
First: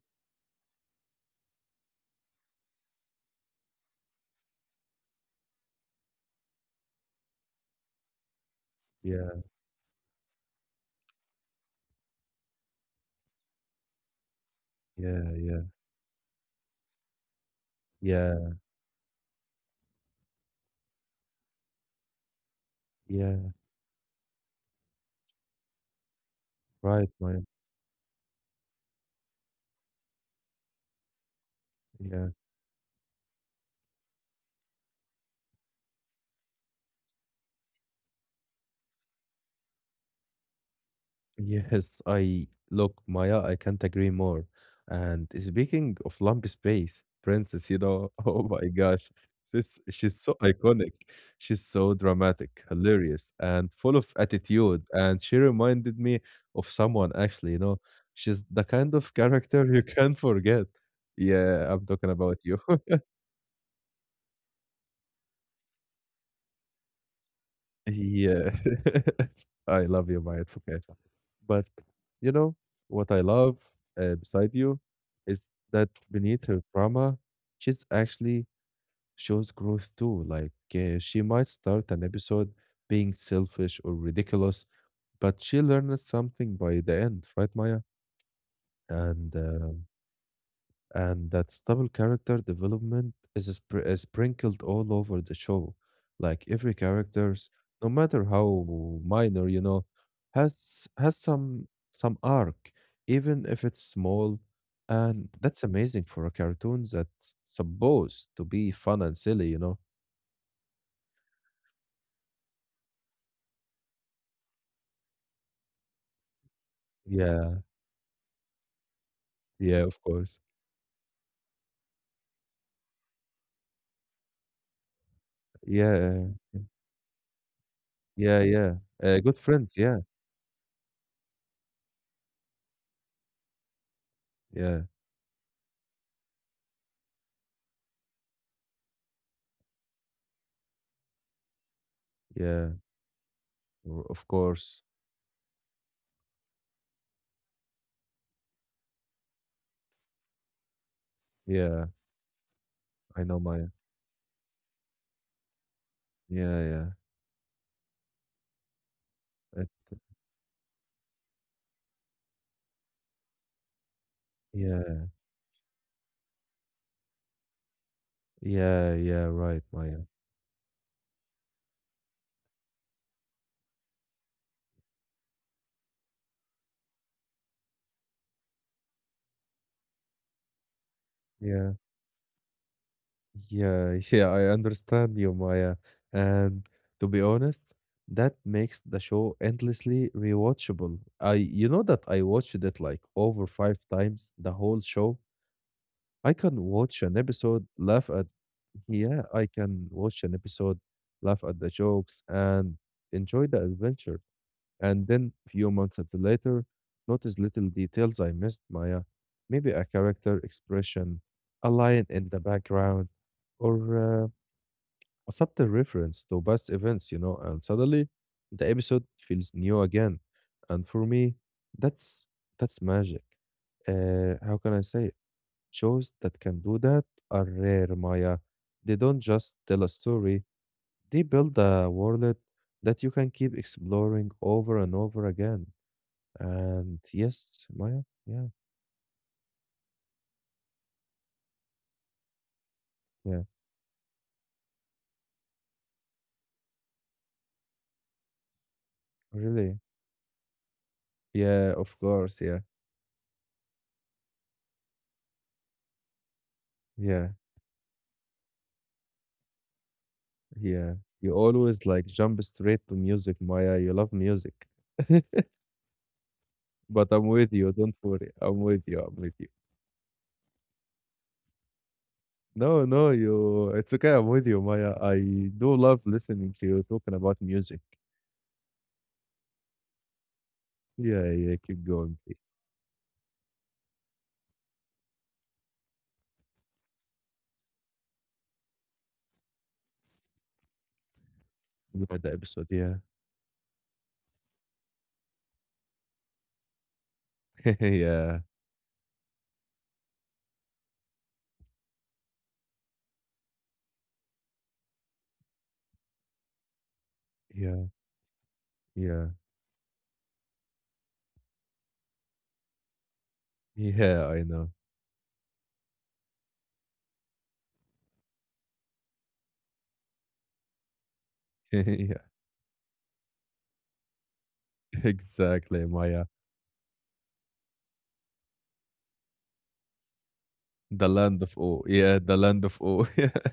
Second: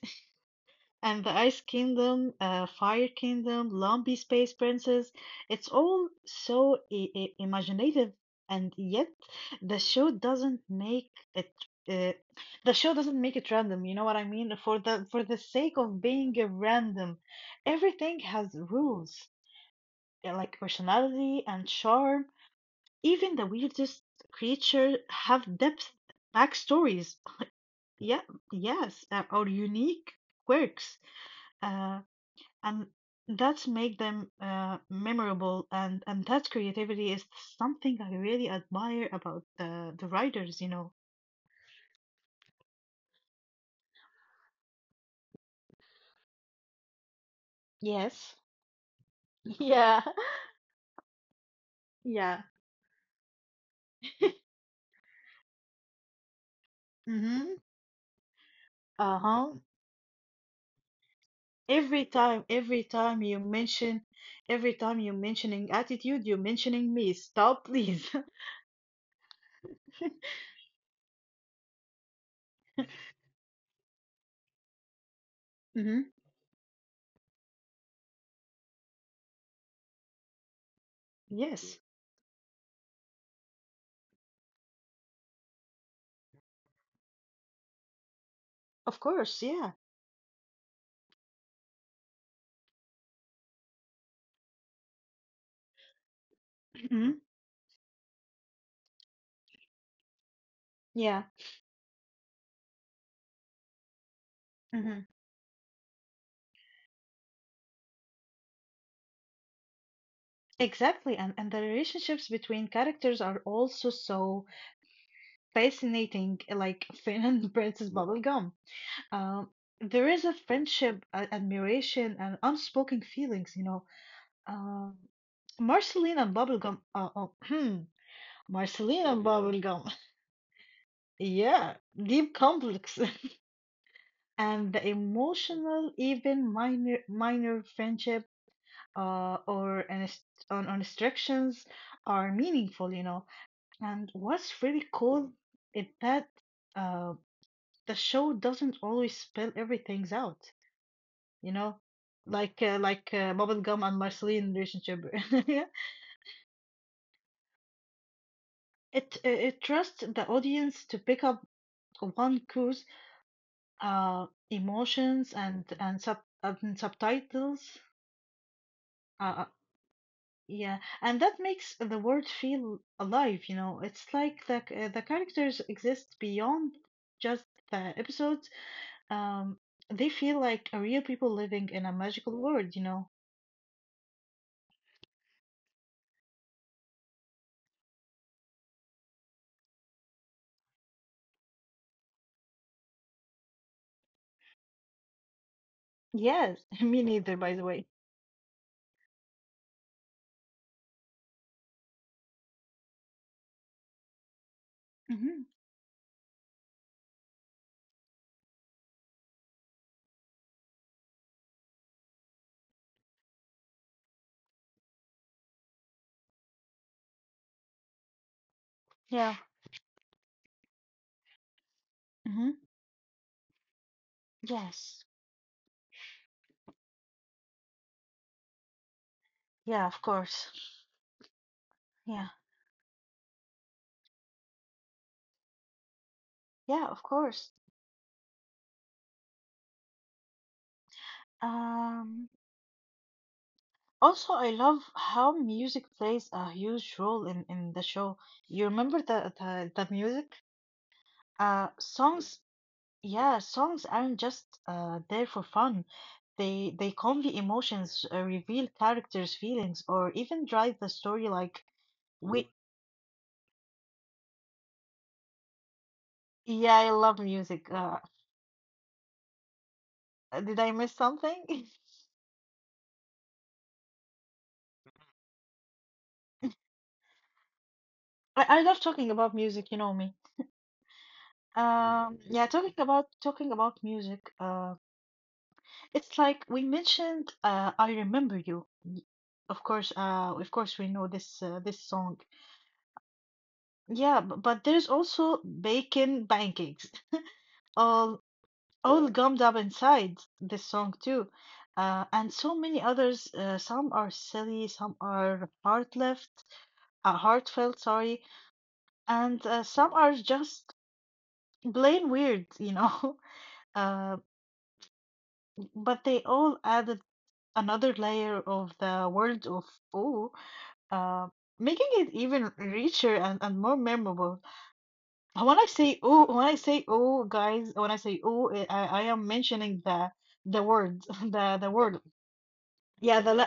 [SPEAKER 2] And the Ice Kingdom, Fire Kingdom, Lumpy Space Princess, it's all so imaginative, and yet
[SPEAKER 1] Yeah.
[SPEAKER 2] the show doesn't make it. Uh, the show doesn't make it random. You know what I mean? For the
[SPEAKER 1] Yeah, yeah,
[SPEAKER 2] sake of being a random, everything has
[SPEAKER 1] yeah,
[SPEAKER 2] rules, like personality and charm.
[SPEAKER 1] yeah.
[SPEAKER 2] Even the weirdest creature have depth,
[SPEAKER 1] Right,
[SPEAKER 2] backstories.
[SPEAKER 1] Maya.
[SPEAKER 2] Yeah, yes, or unique quirks. Uh,
[SPEAKER 1] Yeah.
[SPEAKER 2] and that's make them memorable and that creativity is something I really admire about the writers, you know.
[SPEAKER 1] Yes, I look, Maya, I can't agree more. And speaking of lump space, Princess,
[SPEAKER 2] Yes.
[SPEAKER 1] oh my gosh, she's
[SPEAKER 2] Yeah.
[SPEAKER 1] she's so iconic. She's so
[SPEAKER 2] Yeah.
[SPEAKER 1] dramatic, hilarious, and full of attitude. And she reminded me of someone actually,
[SPEAKER 2] Mm-hmm.
[SPEAKER 1] you know. She's the kind of
[SPEAKER 2] Uh-huh.
[SPEAKER 1] character you can't forget. Yeah, I'm
[SPEAKER 2] Every
[SPEAKER 1] talking about
[SPEAKER 2] time,
[SPEAKER 1] you.
[SPEAKER 2] every time you mention, every time you mentioning attitude, you're mentioning me. Stop, please.
[SPEAKER 1] Yeah. I love you, Maya. It's okay. But you know what I love beside you is that
[SPEAKER 2] Mm-hmm.
[SPEAKER 1] beneath her drama, she's actually shows growth too. Like she might
[SPEAKER 2] Yes,
[SPEAKER 1] start an episode being selfish or ridiculous, but she learns something by the end, right, Maya?
[SPEAKER 2] of
[SPEAKER 1] And
[SPEAKER 2] course, yeah.
[SPEAKER 1] um, and that stable character development is sprinkled all over the show. Like every
[SPEAKER 2] Mm-hmm.
[SPEAKER 1] characters, no matter how minor, has
[SPEAKER 2] Yeah.
[SPEAKER 1] some arc, even if it's small,
[SPEAKER 2] Mm-hmm.
[SPEAKER 1] and that's amazing for a cartoon that's supposed to be fun and silly.
[SPEAKER 2] Exactly. And the relationships between characters are also so fascinating, like Finn and
[SPEAKER 1] Yeah,
[SPEAKER 2] Princess Bubblegum. Um,
[SPEAKER 1] yeah, of
[SPEAKER 2] there is a
[SPEAKER 1] course.
[SPEAKER 2] friendship, admiration, and unspoken feelings, you know. Um, Marceline
[SPEAKER 1] Yeah,
[SPEAKER 2] and Bubblegum, oh, hmm,
[SPEAKER 1] yeah, yeah.
[SPEAKER 2] Marceline Oh
[SPEAKER 1] Uh,
[SPEAKER 2] and yeah.
[SPEAKER 1] good friends.
[SPEAKER 2] Bubblegum,
[SPEAKER 1] Yeah,
[SPEAKER 2] yeah, deep complex. And
[SPEAKER 1] yeah,
[SPEAKER 2] the emotional, even minor, minor friendship uh, or inst- on instructions are
[SPEAKER 1] yeah.
[SPEAKER 2] meaningful, you know.
[SPEAKER 1] o-
[SPEAKER 2] And
[SPEAKER 1] Of
[SPEAKER 2] what's
[SPEAKER 1] course.
[SPEAKER 2] really cool is that uh, the show doesn't always spell everything out, you know,
[SPEAKER 1] Yeah,
[SPEAKER 2] like uh, like
[SPEAKER 1] I
[SPEAKER 2] uh,
[SPEAKER 1] know Maya.
[SPEAKER 2] Bubblegum and Marceline relationship. Yeah.
[SPEAKER 1] Yeah, yeah.
[SPEAKER 2] It
[SPEAKER 1] It,
[SPEAKER 2] trusts the audience to pick up one clues,
[SPEAKER 1] yeah.
[SPEAKER 2] emotions and subtitles.
[SPEAKER 1] Yeah, yeah,
[SPEAKER 2] Uh, uh,
[SPEAKER 1] right, Maya.
[SPEAKER 2] yeah, and that makes the world feel alive. You know, it's like the characters exist beyond just the episodes. Um, they feel like a real people living
[SPEAKER 1] Yeah,
[SPEAKER 2] in a magical world. You know.
[SPEAKER 1] yeah, yeah, I understand you, Maya. And to be honest, that makes the show endlessly rewatchable. You know that I watched it like over five times, the whole show. I
[SPEAKER 2] Yes,
[SPEAKER 1] can
[SPEAKER 2] me
[SPEAKER 1] watch an
[SPEAKER 2] neither, by the
[SPEAKER 1] episode,
[SPEAKER 2] way.
[SPEAKER 1] laugh at, Yeah, I can watch an episode, laugh at the jokes, and enjoy the adventure. And then,
[SPEAKER 2] Hmm.
[SPEAKER 1] few months of the later, notice little details I missed, Maya. Maybe a character expression, a line in the background, or a subtle reference to past events. And suddenly, the episode
[SPEAKER 2] Yeah.
[SPEAKER 1] feels new again. And for me, that's
[SPEAKER 2] Hmm.
[SPEAKER 1] that's magic. How can I say
[SPEAKER 2] Yes.
[SPEAKER 1] it? Shows that can do that are rare, Maya. They don't just tell a
[SPEAKER 2] Yeah, of
[SPEAKER 1] story;
[SPEAKER 2] course.
[SPEAKER 1] they build a world
[SPEAKER 2] Yeah.
[SPEAKER 1] that you can keep exploring over and over again.
[SPEAKER 2] Yeah,
[SPEAKER 1] And
[SPEAKER 2] of course.
[SPEAKER 1] yes, Maya, yeah,
[SPEAKER 2] Um,
[SPEAKER 1] yeah,
[SPEAKER 2] Also, I love how music plays a huge role in the show. You remember the the,
[SPEAKER 1] really.
[SPEAKER 2] the music?
[SPEAKER 1] Yeah, of course,
[SPEAKER 2] Songs.
[SPEAKER 1] yeah,
[SPEAKER 2] Yeah, songs aren't just there for fun. They
[SPEAKER 1] yeah,
[SPEAKER 2] convey emotions, reveal characters' feelings, or even drive
[SPEAKER 1] yeah.
[SPEAKER 2] the
[SPEAKER 1] You
[SPEAKER 2] story like
[SPEAKER 1] always like jump
[SPEAKER 2] we.
[SPEAKER 1] straight to music, Maya. You love music.
[SPEAKER 2] Yeah, I
[SPEAKER 1] But
[SPEAKER 2] love
[SPEAKER 1] I'm with you,
[SPEAKER 2] music.
[SPEAKER 1] don't worry. I'm with you, I'm with you.
[SPEAKER 2] Did I miss something?
[SPEAKER 1] No, no, it's okay. I'm with you, Maya. I do love listening to you talking about music.
[SPEAKER 2] I love talking about music, you know me.
[SPEAKER 1] Yeah, yeah, keep going,
[SPEAKER 2] Mhm. Yeah,
[SPEAKER 1] please.
[SPEAKER 2] talking about music. It's like we mentioned. I remember you. Of course we know this
[SPEAKER 1] Enjoy
[SPEAKER 2] song.
[SPEAKER 1] the episode, yeah.
[SPEAKER 2] Yeah, but there's also bacon pancakes, all
[SPEAKER 1] Yeah,
[SPEAKER 2] all gummed up inside this song too, and so many others. Some are silly, some are
[SPEAKER 1] yeah,
[SPEAKER 2] heartfelt, sorry,
[SPEAKER 1] yeah,
[SPEAKER 2] and some are just plain weird, you know. Uh.
[SPEAKER 1] yeah, I know.
[SPEAKER 2] But they all added another layer of the world of ooh, uh, making it
[SPEAKER 1] Yeah,
[SPEAKER 2] even richer and more memorable. When I
[SPEAKER 1] exactly,
[SPEAKER 2] say
[SPEAKER 1] Maya.
[SPEAKER 2] ooh, when I say ooh, guys, When I say ooh, I am mentioning the
[SPEAKER 1] The
[SPEAKER 2] word,
[SPEAKER 1] land of
[SPEAKER 2] the
[SPEAKER 1] O.
[SPEAKER 2] word.
[SPEAKER 1] Yeah, the land of awe.
[SPEAKER 2] Yeah,
[SPEAKER 1] Yeah,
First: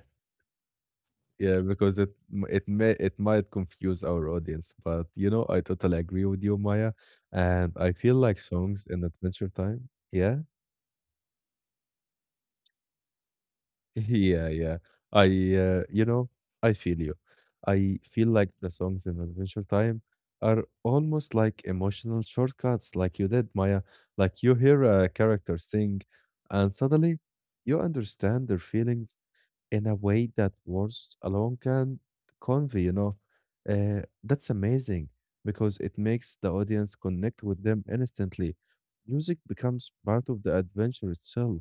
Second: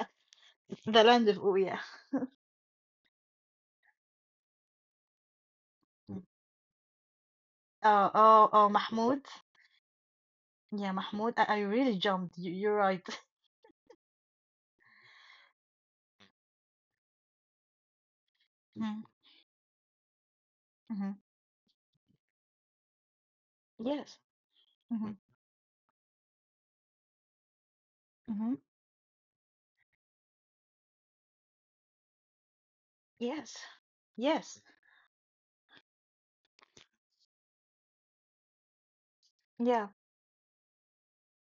[SPEAKER 2] the land of ooh,
[SPEAKER 1] yeah,
[SPEAKER 2] yeah.
[SPEAKER 1] because it m- it may it might confuse our audience, but I totally agree with you, Maya. And I feel like
[SPEAKER 2] Oh,
[SPEAKER 1] songs in
[SPEAKER 2] Mahmoud.
[SPEAKER 1] Adventure Time. Yeah,
[SPEAKER 2] Yeah, Mahmoud, I really jumped. You're right.
[SPEAKER 1] yeah, yeah. I uh, you know, I feel you. I feel like the
[SPEAKER 2] Mm.
[SPEAKER 1] songs in Adventure Time are
[SPEAKER 2] Mhm.
[SPEAKER 1] almost like emotional shortcuts, like you did, Maya.
[SPEAKER 2] Yes.
[SPEAKER 1] Like you hear a
[SPEAKER 2] Hmm.
[SPEAKER 1] character sing, and suddenly you understand
[SPEAKER 2] Hmm.
[SPEAKER 1] their feelings in a way that words alone can convey.
[SPEAKER 2] Yes.
[SPEAKER 1] That's
[SPEAKER 2] Yes.
[SPEAKER 1] amazing because it makes the audience connect with them instantly. Music becomes
[SPEAKER 2] Yeah.
[SPEAKER 1] part of the adventure itself,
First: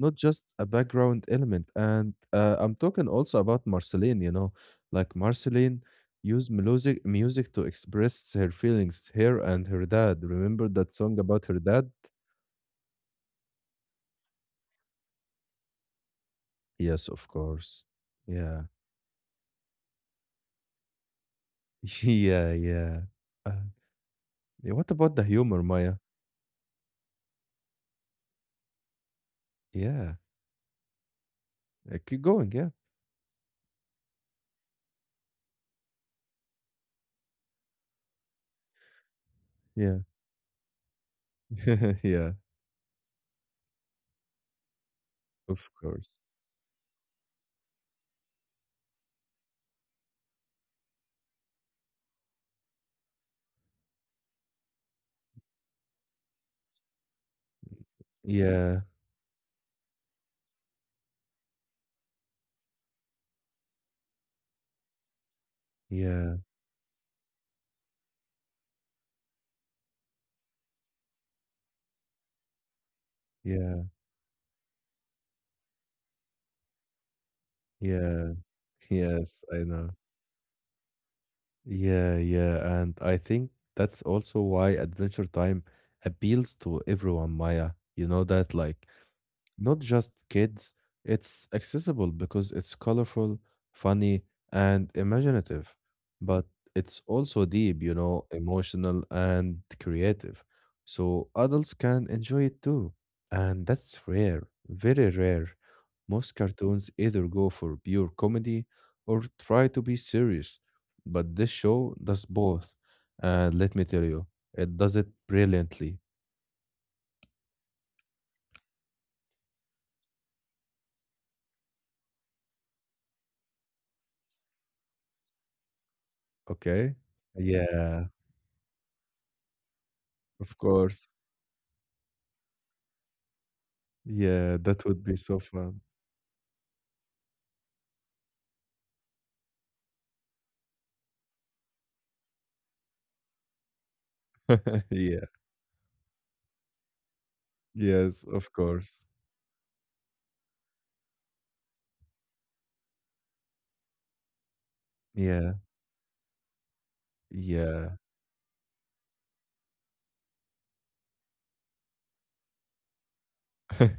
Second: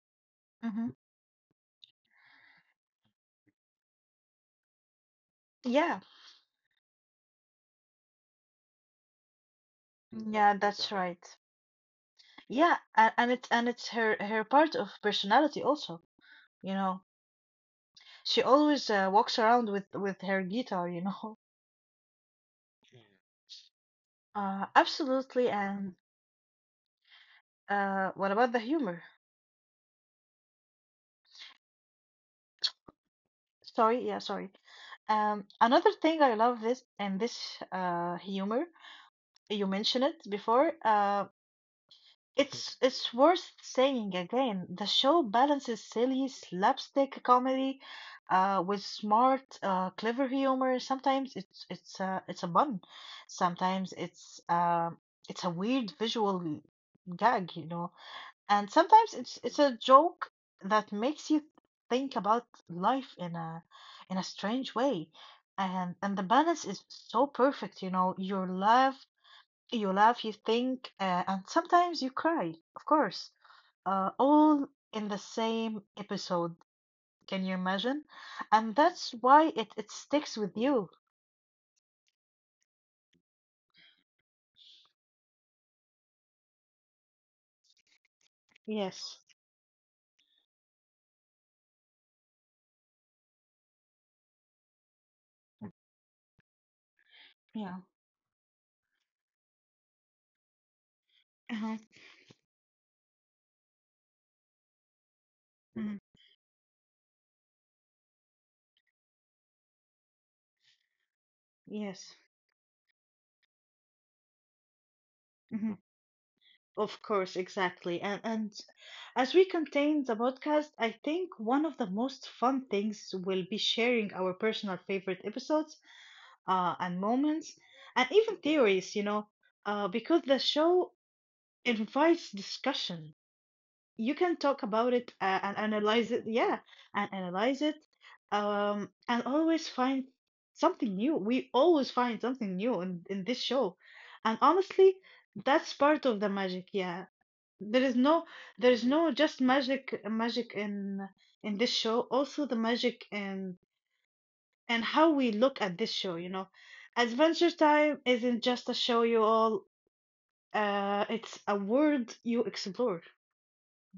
[SPEAKER 1] not just a
[SPEAKER 2] Hmm.
[SPEAKER 1] background element. And I'm talking also about Marceline, like Marceline
[SPEAKER 2] Yeah.
[SPEAKER 1] used music to express her feelings, her and her dad.
[SPEAKER 2] Yeah,
[SPEAKER 1] Remember that
[SPEAKER 2] that's right.
[SPEAKER 1] song about her dad?
[SPEAKER 2] Yeah, and it's her part of personality also. You know,
[SPEAKER 1] Yes, of course.
[SPEAKER 2] she
[SPEAKER 1] Yeah.
[SPEAKER 2] always walks around with her guitar. You know.
[SPEAKER 1] Yeah, yeah.
[SPEAKER 2] Mm.
[SPEAKER 1] Uh, Yeah, what about the
[SPEAKER 2] Absolutely.
[SPEAKER 1] humor,
[SPEAKER 2] And
[SPEAKER 1] Maya?
[SPEAKER 2] what about the humor?
[SPEAKER 1] Yeah, keep going. Yeah,
[SPEAKER 2] Sorry, yeah, sorry. Another thing I love this humor you
[SPEAKER 1] yeah,
[SPEAKER 2] mentioned it before.
[SPEAKER 1] yeah.
[SPEAKER 2] It's worth saying again, the show
[SPEAKER 1] Of
[SPEAKER 2] balances
[SPEAKER 1] course.
[SPEAKER 2] silly slapstick comedy with smart, clever humor. Sometimes it's a bun. Sometimes it's a weird visual gag, you know. And
[SPEAKER 1] Yeah,
[SPEAKER 2] sometimes it's a joke that makes you think about life in a strange way. And the
[SPEAKER 1] yeah,
[SPEAKER 2] balance is so perfect, you know. You laugh, you think, and sometimes you cry, of course,
[SPEAKER 1] yeah,
[SPEAKER 2] all in the same episode. Can you imagine?
[SPEAKER 1] yeah.
[SPEAKER 2] And that's
[SPEAKER 1] Yes,
[SPEAKER 2] why
[SPEAKER 1] I
[SPEAKER 2] it
[SPEAKER 1] know.
[SPEAKER 2] sticks with you.
[SPEAKER 1] Yeah, yeah, and I think that's also why Adventure Time appeals to everyone, Maya. You know that, like,
[SPEAKER 2] Yes.
[SPEAKER 1] not just kids. It's accessible because it's colorful, funny, and imaginative, but it's also
[SPEAKER 2] Yeah.
[SPEAKER 1] deep, emotional and creative. So adults
[SPEAKER 2] Uh-huh.
[SPEAKER 1] can enjoy it too. And that's rare, very rare.
[SPEAKER 2] Mm.
[SPEAKER 1] Most cartoons either go for pure comedy or try to be serious, but this show
[SPEAKER 2] Yes.
[SPEAKER 1] does both. And let me tell you, it does it
[SPEAKER 2] Hmm.
[SPEAKER 1] brilliantly,
[SPEAKER 2] Of course, exactly. And as we contain the podcast, I think one of the most fun things will be sharing our personal favorite episodes,
[SPEAKER 1] okay?
[SPEAKER 2] and moments,
[SPEAKER 1] Yeah,
[SPEAKER 2] and even theories, you know, because the
[SPEAKER 1] of
[SPEAKER 2] show
[SPEAKER 1] course.
[SPEAKER 2] invites discussion. You can
[SPEAKER 1] Yeah,
[SPEAKER 2] talk
[SPEAKER 1] that
[SPEAKER 2] about
[SPEAKER 1] would be
[SPEAKER 2] it
[SPEAKER 1] so
[SPEAKER 2] and
[SPEAKER 1] fun.
[SPEAKER 2] analyze it, yeah, and analyze it, and always find something new. We always find something new in this show, and honestly,
[SPEAKER 1] Yeah.
[SPEAKER 2] that's part of the magic. Yeah, there is
[SPEAKER 1] Yes,
[SPEAKER 2] no,
[SPEAKER 1] of
[SPEAKER 2] there is
[SPEAKER 1] course.
[SPEAKER 2] no just magic, magic in this show. Also, the magic in and how we
[SPEAKER 1] Yeah.
[SPEAKER 2] look at this show. You know, Adventure
[SPEAKER 1] Yeah.
[SPEAKER 2] Time isn't just a show you all. It's a world you explore.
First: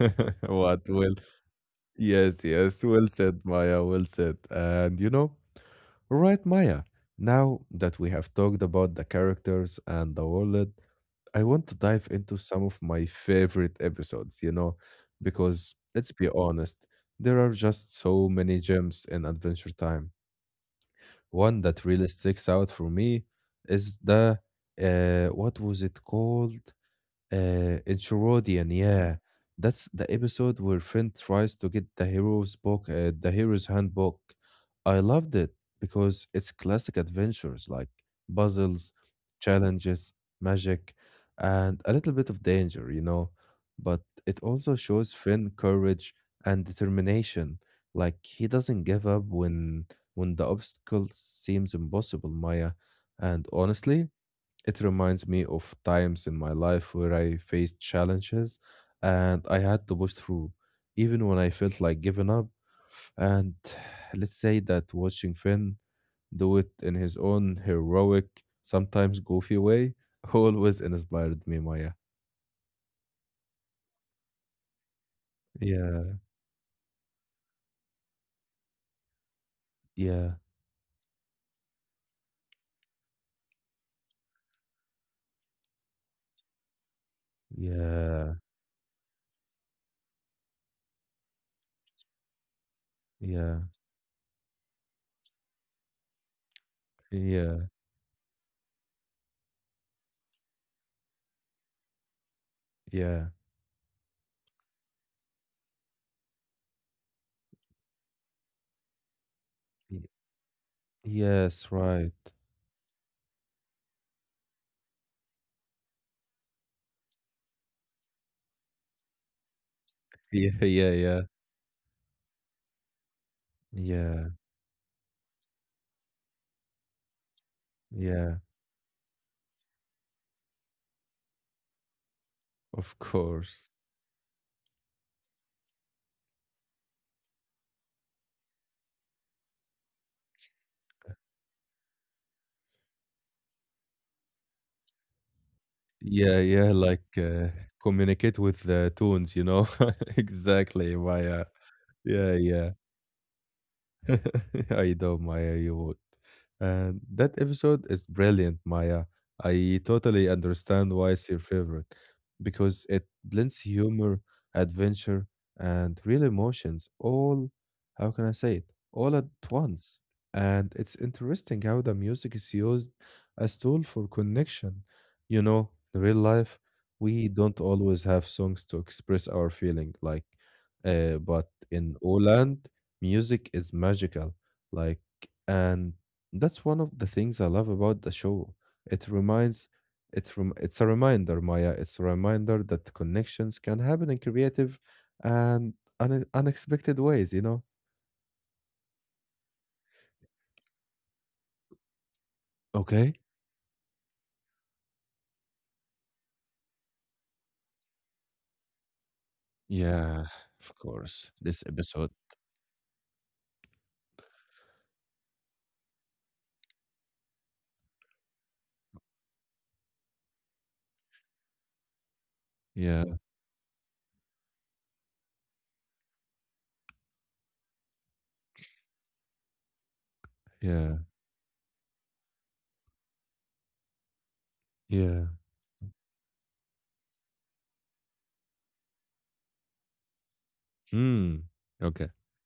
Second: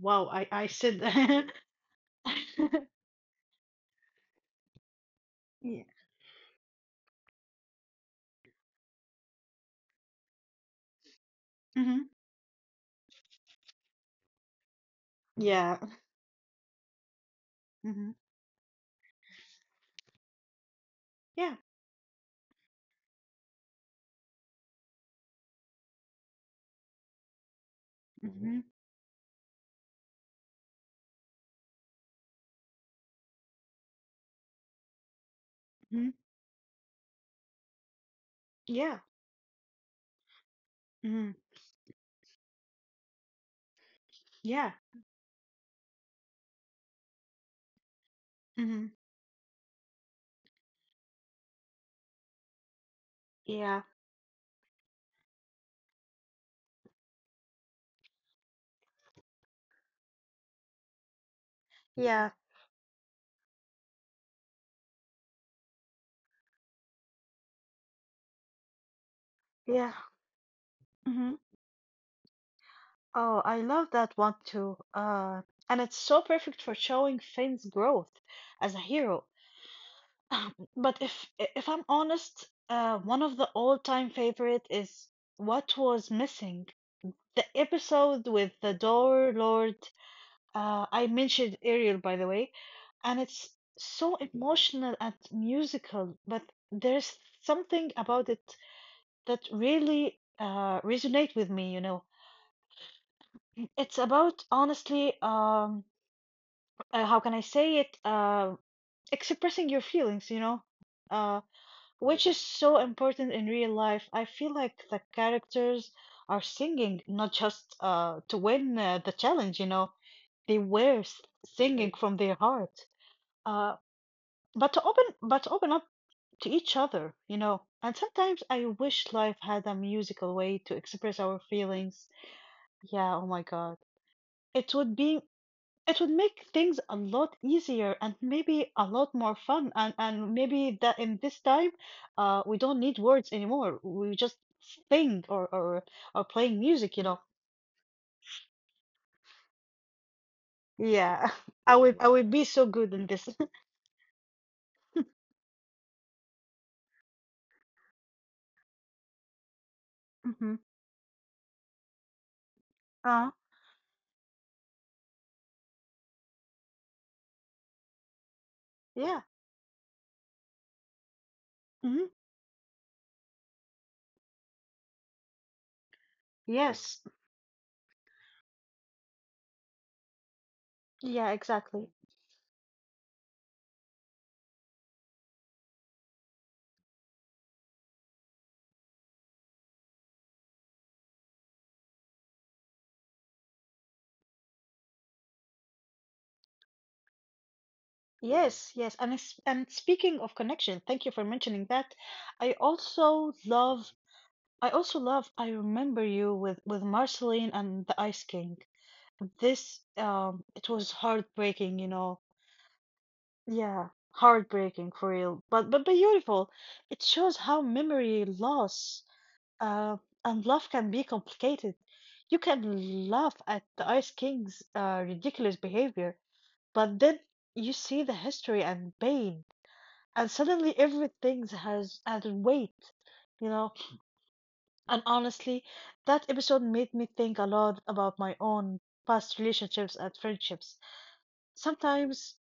[SPEAKER 2] Wow, I I
[SPEAKER 1] What
[SPEAKER 2] said
[SPEAKER 1] well
[SPEAKER 2] that.
[SPEAKER 1] Yes, yes. Well said, Maya. Well said. And
[SPEAKER 2] Yeah.
[SPEAKER 1] right, Maya. Now that we have talked about the characters and the world, I want to dive
[SPEAKER 2] Mhm.
[SPEAKER 1] into some of my favorite episodes, because
[SPEAKER 2] Yeah.
[SPEAKER 1] let's be honest, there are just
[SPEAKER 2] Mhm.
[SPEAKER 1] so many gems in Adventure Time.
[SPEAKER 2] Yeah.
[SPEAKER 1] One that really sticks out for me is the what was it called?
[SPEAKER 2] Mhm.
[SPEAKER 1] In Yeah, that's the episode where Finn tries to get the hero's handbook. I loved it
[SPEAKER 2] Mhm.
[SPEAKER 1] because it's classic adventures like puzzles,
[SPEAKER 2] Yeah.
[SPEAKER 1] challenges, magic,
[SPEAKER 2] Mhm.
[SPEAKER 1] and a little bit of danger. But it
[SPEAKER 2] Yeah.
[SPEAKER 1] also shows Finn courage and determination. Like he doesn't
[SPEAKER 2] Mhm.
[SPEAKER 1] give up when the obstacle seems impossible, Maya. And
[SPEAKER 2] Yeah.
[SPEAKER 1] honestly, it reminds me of times in my life where I faced challenges and I had to push through, even when I felt like giving
[SPEAKER 2] Yeah.
[SPEAKER 1] up. And let's say that watching Finn do it in his own heroic, sometimes goofy
[SPEAKER 2] Yeah.
[SPEAKER 1] way, always
[SPEAKER 2] Mhm.
[SPEAKER 1] inspired me, Maya.
[SPEAKER 2] Oh, I love that one too. And it's
[SPEAKER 1] Yeah,
[SPEAKER 2] so perfect for showing Finn's growth as a hero.
[SPEAKER 1] yeah,
[SPEAKER 2] But if I'm honest, one of the all-time favorite is What Was Missing, the episode
[SPEAKER 1] yeah,
[SPEAKER 2] with the Door Lord. I mentioned Ariel, by the way, and it's
[SPEAKER 1] yeah,
[SPEAKER 2] so emotional and musical, but there's
[SPEAKER 1] yeah,
[SPEAKER 2] something about it that really resonate with me, you know.
[SPEAKER 1] yeah.
[SPEAKER 2] It's about honestly, how can I say it? Expressing your
[SPEAKER 1] y-
[SPEAKER 2] feelings, you know, uh,
[SPEAKER 1] Yes, right.
[SPEAKER 2] which is so important in real life. I feel like the characters are singing not just to win the challenge, you know, they
[SPEAKER 1] Yeah, yeah,
[SPEAKER 2] were
[SPEAKER 1] yeah,
[SPEAKER 2] s- singing Right. from their heart. Uh,
[SPEAKER 1] yeah,
[SPEAKER 2] but to open up to each other, you know. And
[SPEAKER 1] yeah,
[SPEAKER 2] sometimes I wish life had a musical way to express our feelings,
[SPEAKER 1] of
[SPEAKER 2] yeah. Oh my
[SPEAKER 1] course.
[SPEAKER 2] god, it would be, it would make things a lot easier and maybe a lot more fun. And maybe that in this time we don't need words anymore, we just sing or
[SPEAKER 1] Yeah,
[SPEAKER 2] playing
[SPEAKER 1] yeah,
[SPEAKER 2] music, you
[SPEAKER 1] like
[SPEAKER 2] know.
[SPEAKER 1] communicate with the tones, you know? Exactly.
[SPEAKER 2] Yeah,
[SPEAKER 1] Via,
[SPEAKER 2] I
[SPEAKER 1] yeah,
[SPEAKER 2] would be so
[SPEAKER 1] yeah.
[SPEAKER 2] good in this.
[SPEAKER 1] I know, Maya, you would. And that episode is brilliant, Maya. I totally
[SPEAKER 2] Hmm.
[SPEAKER 1] understand why it's your favorite because it
[SPEAKER 2] uh
[SPEAKER 1] blends humor, adventure, and real emotions all, how can I say it, all
[SPEAKER 2] yeah.
[SPEAKER 1] at once. And it's interesting how the
[SPEAKER 2] Hmm.
[SPEAKER 1] music is used as tool for connection. You know, in real life,
[SPEAKER 2] Yes.
[SPEAKER 1] we don't always have songs to express our feeling, like,
[SPEAKER 2] Yeah,
[SPEAKER 1] but
[SPEAKER 2] exactly.
[SPEAKER 1] in Oland, Music is magical, like, and that's one of the things I love about the show. It reminds, it's a reminder, Maya. It's a reminder that connections can happen in creative and unexpected ways.
[SPEAKER 2] Yes, yes. And it's, and speaking of connection, thank you for mentioning that. I
[SPEAKER 1] Okay.
[SPEAKER 2] also love I also love I Remember You with Marceline and the Ice King. This
[SPEAKER 1] Yeah,
[SPEAKER 2] it
[SPEAKER 1] of
[SPEAKER 2] was
[SPEAKER 1] course. This
[SPEAKER 2] heartbreaking, you
[SPEAKER 1] episode.
[SPEAKER 2] know. Yeah, heartbreaking for real. But beautiful. It shows how memory loss uh and love can be complicated. You
[SPEAKER 1] Yeah,
[SPEAKER 2] can laugh at the Ice King's ridiculous behavior, but then you see the history and pain and suddenly
[SPEAKER 1] yeah,
[SPEAKER 2] everything has weight, you know. And
[SPEAKER 1] yeah.
[SPEAKER 2] honestly, that episode made me think a lot about my own past relationships and friendships.
[SPEAKER 1] Hmm. Okay.
[SPEAKER 2] sometimes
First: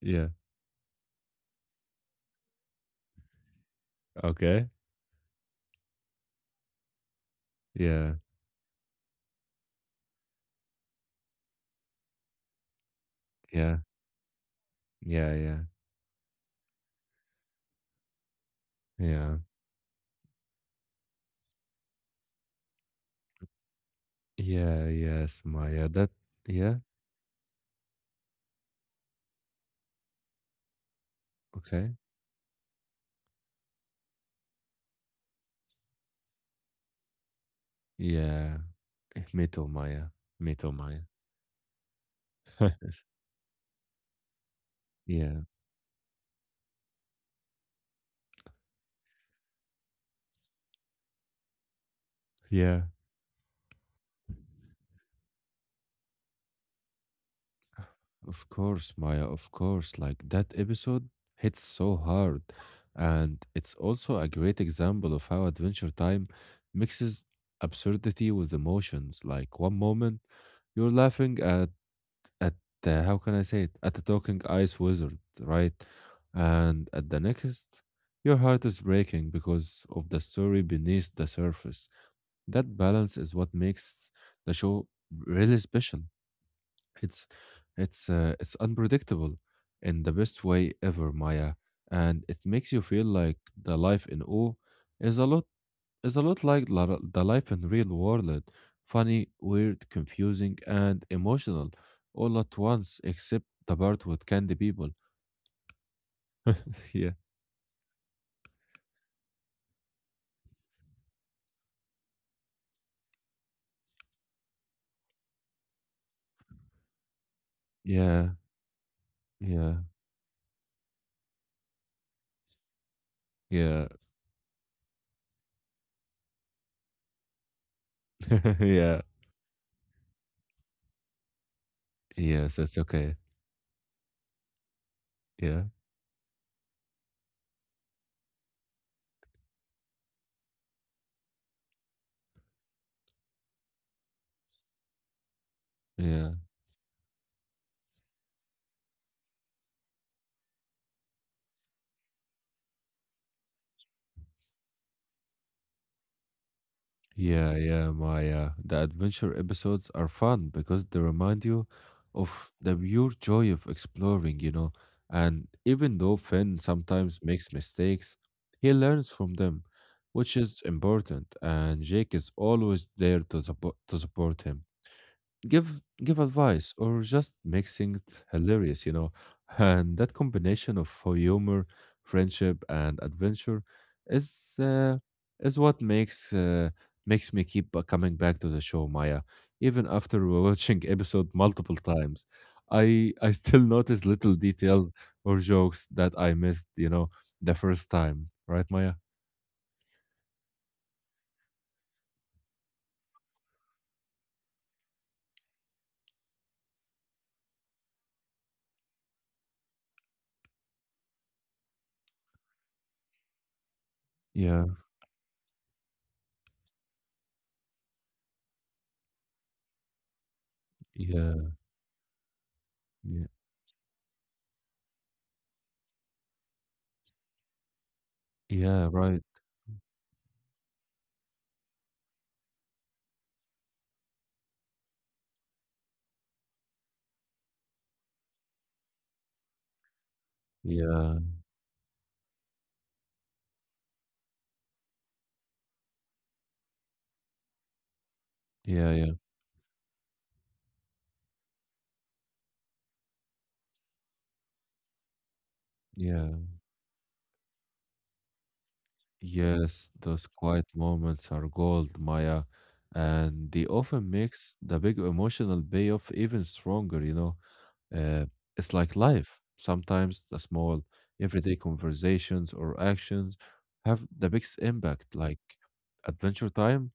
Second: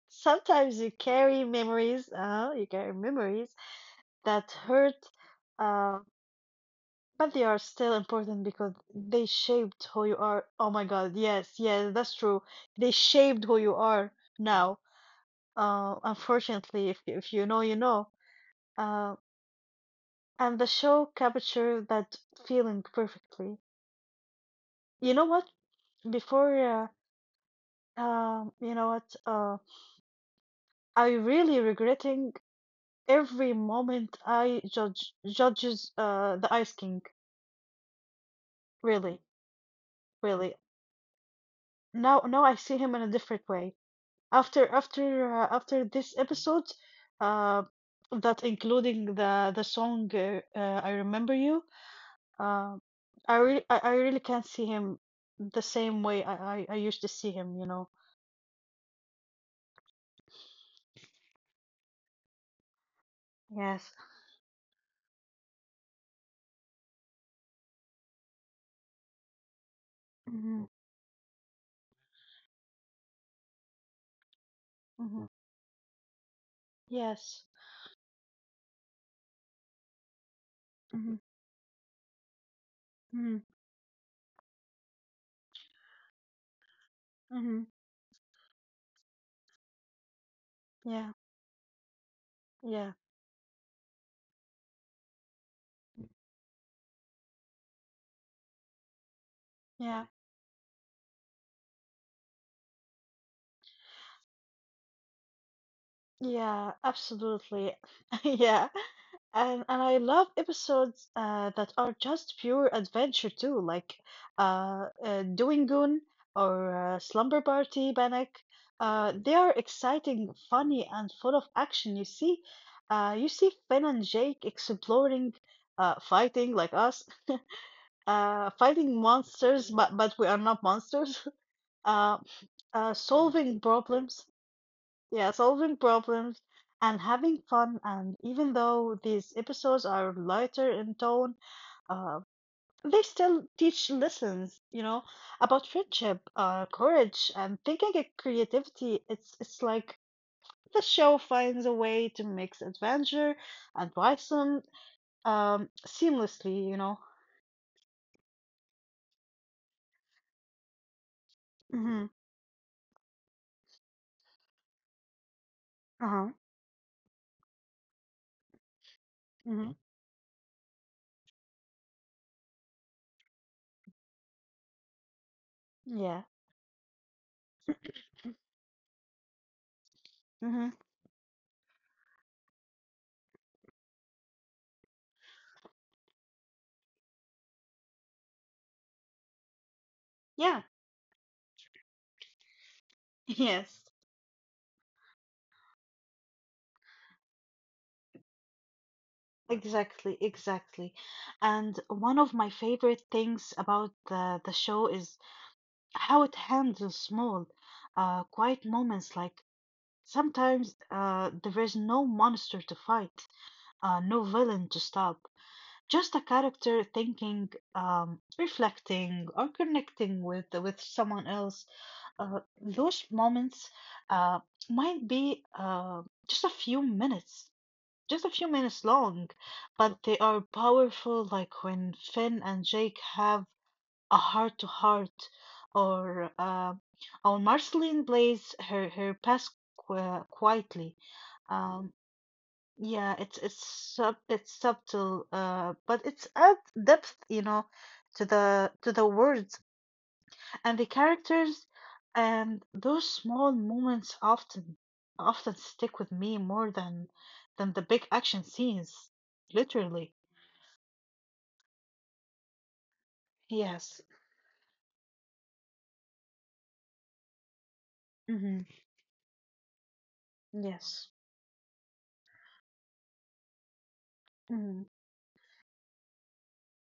[SPEAKER 1] Yeah.
[SPEAKER 2] Sometimes you carry memories, that
[SPEAKER 1] Okay.
[SPEAKER 2] hurt, uh, but they are still
[SPEAKER 1] Yeah.
[SPEAKER 2] important because they shaped who you are. Oh my god, yes, yes, that's true. They shaped who you
[SPEAKER 1] Yeah.
[SPEAKER 2] are Now,
[SPEAKER 1] Yeah. Yeah.
[SPEAKER 2] unfortunately if you know you know. Um,
[SPEAKER 1] Yeah.
[SPEAKER 2] And the show captured that feeling perfectly.
[SPEAKER 1] Yeah.
[SPEAKER 2] You know
[SPEAKER 1] Yes,
[SPEAKER 2] what?
[SPEAKER 1] Maya. That. Yeah.
[SPEAKER 2] Before, you know what? I really
[SPEAKER 1] Okay.
[SPEAKER 2] regretting every moment I judges the Ice King.
[SPEAKER 1] Yeah.
[SPEAKER 2] Really,
[SPEAKER 1] Metal Maya.
[SPEAKER 2] really.
[SPEAKER 1] Metal Maya.
[SPEAKER 2] Now, I see him in a different way.
[SPEAKER 1] Yeah.
[SPEAKER 2] After this episode, uh, that including the song, I Remember You. Uh,
[SPEAKER 1] Yeah.
[SPEAKER 2] I really, I really can't see him the same way I used to see him. You know.
[SPEAKER 1] Of course, Maya, of course. Like that episode hits so hard. And it's
[SPEAKER 2] Yes.
[SPEAKER 1] also a great example of how Adventure Time mixes absurdity with emotions. Like one moment,
[SPEAKER 2] Mhm.
[SPEAKER 1] you're laughing at. How can I say it? At the talking ice wizard,
[SPEAKER 2] Mhm.
[SPEAKER 1] right? And at the
[SPEAKER 2] Yes.
[SPEAKER 1] next, your heart is breaking because of the story beneath
[SPEAKER 2] Mhm.
[SPEAKER 1] the surface. That balance is
[SPEAKER 2] Mhm.
[SPEAKER 1] what makes the show really special. It's
[SPEAKER 2] Mhm.
[SPEAKER 1] it's unpredictable in the best way ever,
[SPEAKER 2] Yeah.
[SPEAKER 1] Maya, and it makes you
[SPEAKER 2] Yeah.
[SPEAKER 1] feel like the life in O is a lot like the life in real world like, funny, weird,
[SPEAKER 2] Yeah.
[SPEAKER 1] confusing, and emotional all at once, except the part with candy people.
[SPEAKER 2] Yeah.
[SPEAKER 1] Yeah.
[SPEAKER 2] Absolutely. Yeah. And I love episodes that are just pure adventure too, like Doing Goon or Slumber Party
[SPEAKER 1] Yeah,
[SPEAKER 2] Panic. They are
[SPEAKER 1] yeah,
[SPEAKER 2] exciting, funny, and full of action. You see Finn
[SPEAKER 1] yeah.
[SPEAKER 2] and Jake exploring, fighting like us, fighting
[SPEAKER 1] Yeah.
[SPEAKER 2] monsters, but we are not monsters. Uh,
[SPEAKER 1] Yes, it's okay.
[SPEAKER 2] Solving problems, yeah,
[SPEAKER 1] Yeah,
[SPEAKER 2] solving problems and having fun. And even though these episodes are lighter in tone, uh, they still teach lessons, you know, about friendship,
[SPEAKER 1] yeah.
[SPEAKER 2] courage, and thinking and creativity. It's like the show finds a way to mix adventure and wisdom, seamlessly, you know.
[SPEAKER 1] Yeah, yeah, my the adventure episodes are fun because they remind you
[SPEAKER 2] Mm-hmm.
[SPEAKER 1] of the pure joy of exploring. And even though
[SPEAKER 2] Uh-huh.
[SPEAKER 1] Finn sometimes makes mistakes, he learns from them,
[SPEAKER 2] Mm-hmm. Mhm.
[SPEAKER 1] which is important. And Jake is always there to support him, give
[SPEAKER 2] Yeah.
[SPEAKER 1] advice or just make things hilarious. And that
[SPEAKER 2] Mm-hmm.
[SPEAKER 1] combination of humor, friendship, and adventure is uh, is what makes me keep coming back to the show, Maya. Even after
[SPEAKER 2] Yeah,
[SPEAKER 1] watching episode multiple times, I still
[SPEAKER 2] yes,
[SPEAKER 1] notice little details or jokes that I missed, the first time, right, Maya?
[SPEAKER 2] exactly, exactly. And one of my favorite things about the show is how it handles small, quiet moments. Like sometimes there is no monster to fight, no
[SPEAKER 1] Yeah,
[SPEAKER 2] villain to stop, just a character thinking, reflecting, or connecting with someone
[SPEAKER 1] yeah,
[SPEAKER 2] else. Those
[SPEAKER 1] yeah,
[SPEAKER 2] moments, uh, might be just a few minutes just a few minutes
[SPEAKER 1] yeah, right.
[SPEAKER 2] long, but they are powerful. Like when Finn and Jake have a heart to heart, or Marceline plays her past quietly.
[SPEAKER 1] Yeah,
[SPEAKER 2] Um, yeah, it's sub it's subtle, but it's adds depth, you know, to
[SPEAKER 1] yeah, yeah,
[SPEAKER 2] the words and the characters, and those small moments often stick with
[SPEAKER 1] yeah.
[SPEAKER 2] me more than the big action scenes,
[SPEAKER 1] Yes,
[SPEAKER 2] literally.
[SPEAKER 1] those quiet moments are gold, Maya, and they often
[SPEAKER 2] Yes.
[SPEAKER 1] makes the big emotional payoff even stronger. Uh,
[SPEAKER 2] Hmm.
[SPEAKER 1] it's like life. Sometimes the small
[SPEAKER 2] Yes.
[SPEAKER 1] everyday conversations or actions have the biggest
[SPEAKER 2] Hmm.
[SPEAKER 1] impact. Like Adventure Time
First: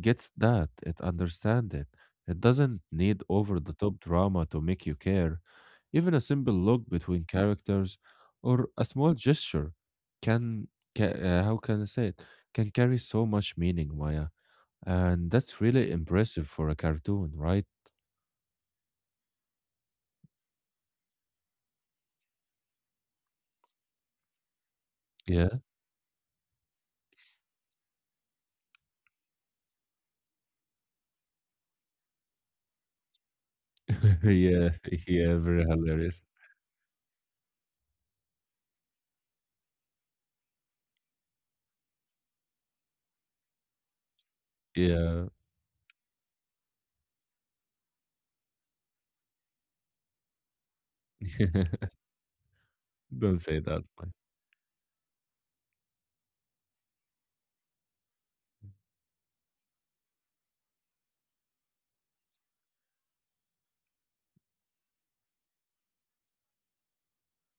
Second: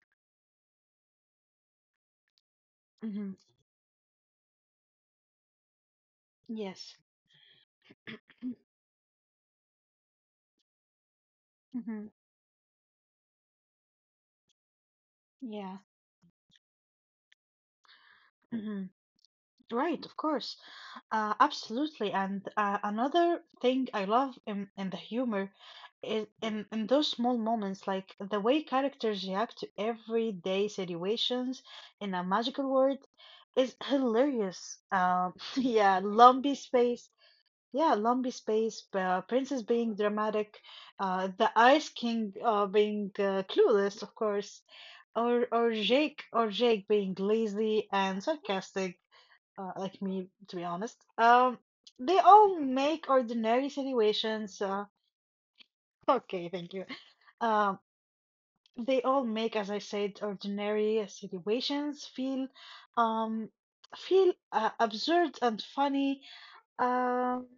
[SPEAKER 1] gets that, it understands it. It doesn't need
[SPEAKER 2] Hmm.
[SPEAKER 1] over the top drama to make you care. Even a simple look
[SPEAKER 2] Yes.
[SPEAKER 1] between characters or a small gesture can ca How can I
[SPEAKER 2] Hmm.
[SPEAKER 1] say it? Can carry so much meaning, Maya. And that's
[SPEAKER 2] Yeah.
[SPEAKER 1] really impressive for a cartoon, right?
[SPEAKER 2] Hmm. Right, of course. Absolutely, and another thing I love in the humor
[SPEAKER 1] Yeah.
[SPEAKER 2] is in those small moments, like the way characters react to everyday situations in a magical world is hilarious.
[SPEAKER 1] Yeah. Yeah. Very
[SPEAKER 2] Yeah,
[SPEAKER 1] hilarious.
[SPEAKER 2] lumpy space. Yeah, lumpy space. Princess being dramatic. The Ice King being clueless, of course,
[SPEAKER 1] Yeah.
[SPEAKER 2] or Jake being lazy and sarcastic, like me, to be honest. They all make
[SPEAKER 1] Don't say
[SPEAKER 2] ordinary
[SPEAKER 1] that, Maya.
[SPEAKER 2] situations. Okay, thank you. Um, they all make, as I said, ordinary situations feel, um, absurd and funny. Um,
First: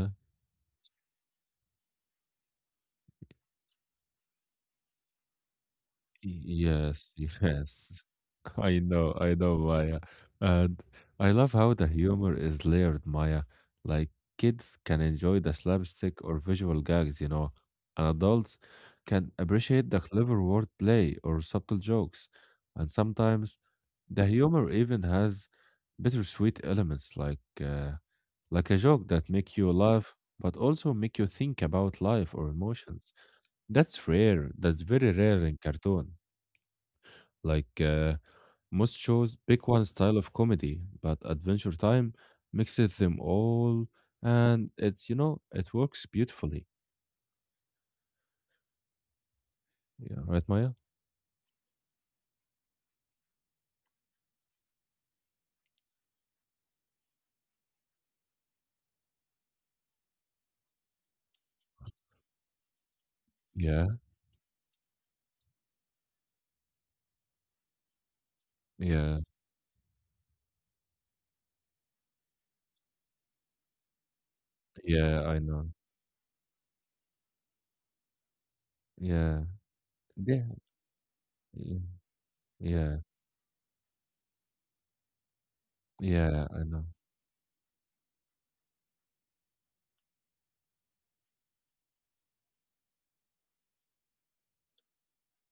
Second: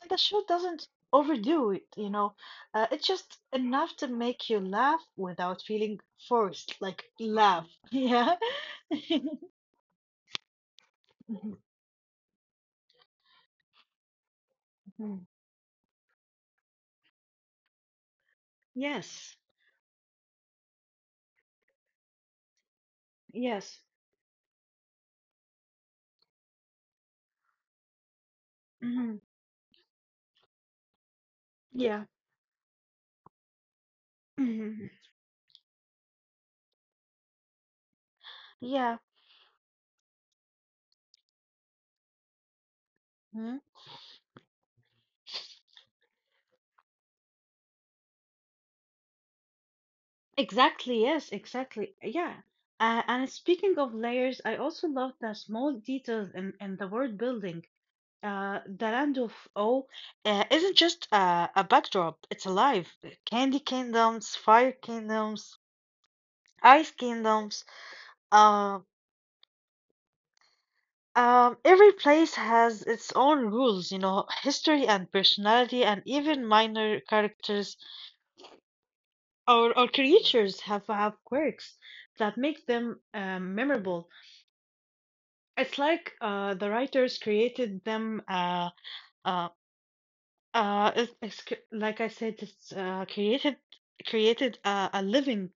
[SPEAKER 2] and the show doesn't overdo it. You know, it's just enough to make you laugh without feeling forced. Like
[SPEAKER 1] Yes,
[SPEAKER 2] laugh,
[SPEAKER 1] yes.
[SPEAKER 2] yeah.
[SPEAKER 1] I know, Maya. And I love
[SPEAKER 2] Mhm,
[SPEAKER 1] how the humor is layered, Maya. Like kids can
[SPEAKER 2] mhm.
[SPEAKER 1] enjoy the slapstick or visual gags, and adults can
[SPEAKER 2] Yes,
[SPEAKER 1] appreciate the clever wordplay or subtle jokes. And sometimes
[SPEAKER 2] yes,
[SPEAKER 1] the humor even has bittersweet elements, like like a joke that make
[SPEAKER 2] mhm.
[SPEAKER 1] you laugh, but also make you think about life
[SPEAKER 2] Yeah.
[SPEAKER 1] or emotions. That's rare. That's very
[SPEAKER 2] Mhm.
[SPEAKER 1] rare in cartoon. Like most shows
[SPEAKER 2] Yeah.
[SPEAKER 1] pick one style of comedy, but Adventure Time mixes them all,
[SPEAKER 2] Mhm.
[SPEAKER 1] and it's you know it works beautifully. Yeah, right, Maya.
[SPEAKER 2] Exactly. Yes, exactly. Yeah. And speaking of layers, I also love the small details in the world building. The Land of O isn't just a backdrop, it's alive. Candy
[SPEAKER 1] Yeah,
[SPEAKER 2] kingdoms, fire kingdoms, ice kingdoms. Uh,
[SPEAKER 1] yeah,
[SPEAKER 2] every place has its own rules, you know, history and
[SPEAKER 1] yeah. I know.
[SPEAKER 2] personality, and even minor characters
[SPEAKER 1] Yeah,
[SPEAKER 2] or
[SPEAKER 1] yeah,
[SPEAKER 2] creatures have quirks
[SPEAKER 1] yeah,
[SPEAKER 2] that make them,
[SPEAKER 1] yeah,
[SPEAKER 2] memorable. It's like
[SPEAKER 1] yeah, I
[SPEAKER 2] the
[SPEAKER 1] know.
[SPEAKER 2] writers created them. Uh, it's c- like I said, it's created a living,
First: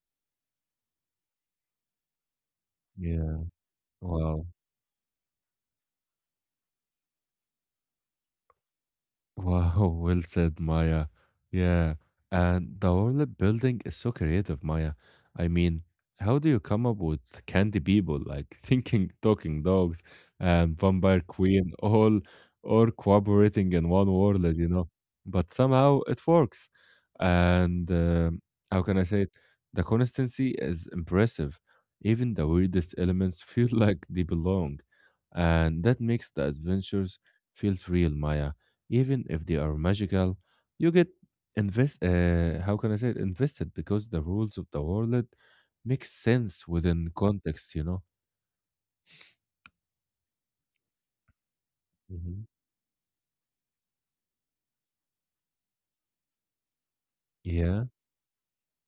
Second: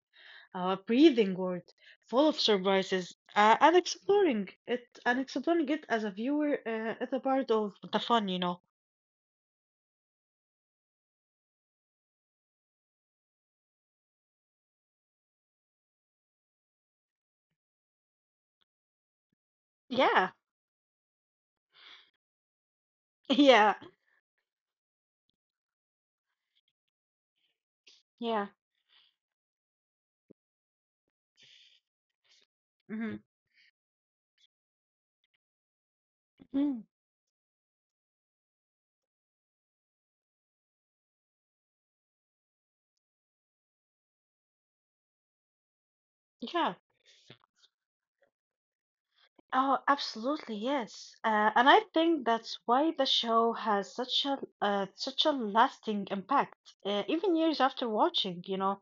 [SPEAKER 2] breathing world full of surprises
[SPEAKER 1] Yeah.
[SPEAKER 2] and
[SPEAKER 1] Wow.
[SPEAKER 2] exploring it as a viewer is a part of the fun.
[SPEAKER 1] Wow, well said, Maya. Yeah, and the world building is so creative, Maya. I mean, how do you come up with candy people like thinking talking dogs
[SPEAKER 2] Yeah,
[SPEAKER 1] and vampire queen all or cooperating
[SPEAKER 2] yeah,
[SPEAKER 1] in one world? But somehow it works. And
[SPEAKER 2] yeah,
[SPEAKER 1] How can I say it? The consistency is impressive. Even the weirdest
[SPEAKER 2] hmm
[SPEAKER 1] elements feel like they belong. And that makes the
[SPEAKER 2] Mhm.
[SPEAKER 1] adventures feels real, Maya, even if they are magical. You get invest. How can I say it? Invested because the rules of the world make sense
[SPEAKER 2] yeah.
[SPEAKER 1] within context. You know.
[SPEAKER 2] Oh, absolutely, yes. And I think
[SPEAKER 1] hmm
[SPEAKER 2] that's why the show has such a such a lasting impact. Even years
[SPEAKER 1] Yeah,
[SPEAKER 2] after watching, you know,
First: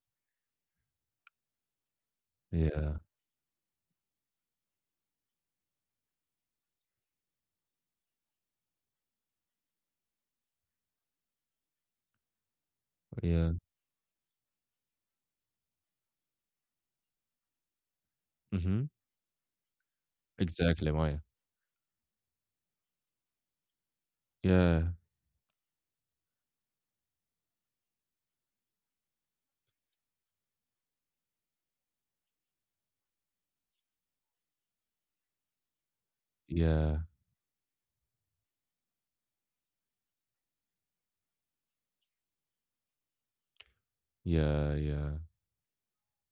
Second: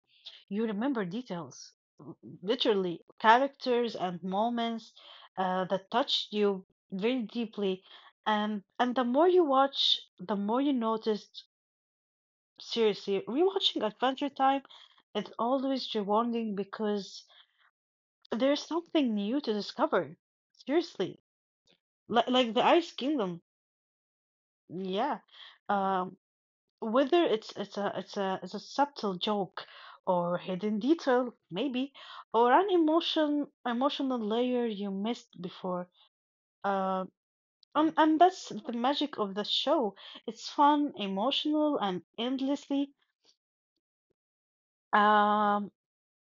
[SPEAKER 2] you remember details, l-
[SPEAKER 1] yeah,
[SPEAKER 2] literally characters and moments that touched you very deeply. And the more you watch, the more you notice. Seriously,
[SPEAKER 1] yeah.
[SPEAKER 2] rewatching Adventure Time is always rewarding because there's
[SPEAKER 1] Mm-hmm.
[SPEAKER 2] something new to discover.
[SPEAKER 1] Exactly,
[SPEAKER 2] Seriously,
[SPEAKER 1] Maya.
[SPEAKER 2] like the Ice Kingdom.
[SPEAKER 1] Yeah,
[SPEAKER 2] Yeah. Um, whether it's a subtle joke or hidden detail, maybe, or an emotional layer you missed before.
[SPEAKER 1] yeah,
[SPEAKER 2] Uh, and that's the magic of the show. It's fun, emotional, and
[SPEAKER 1] yeah, yeah.
[SPEAKER 2] um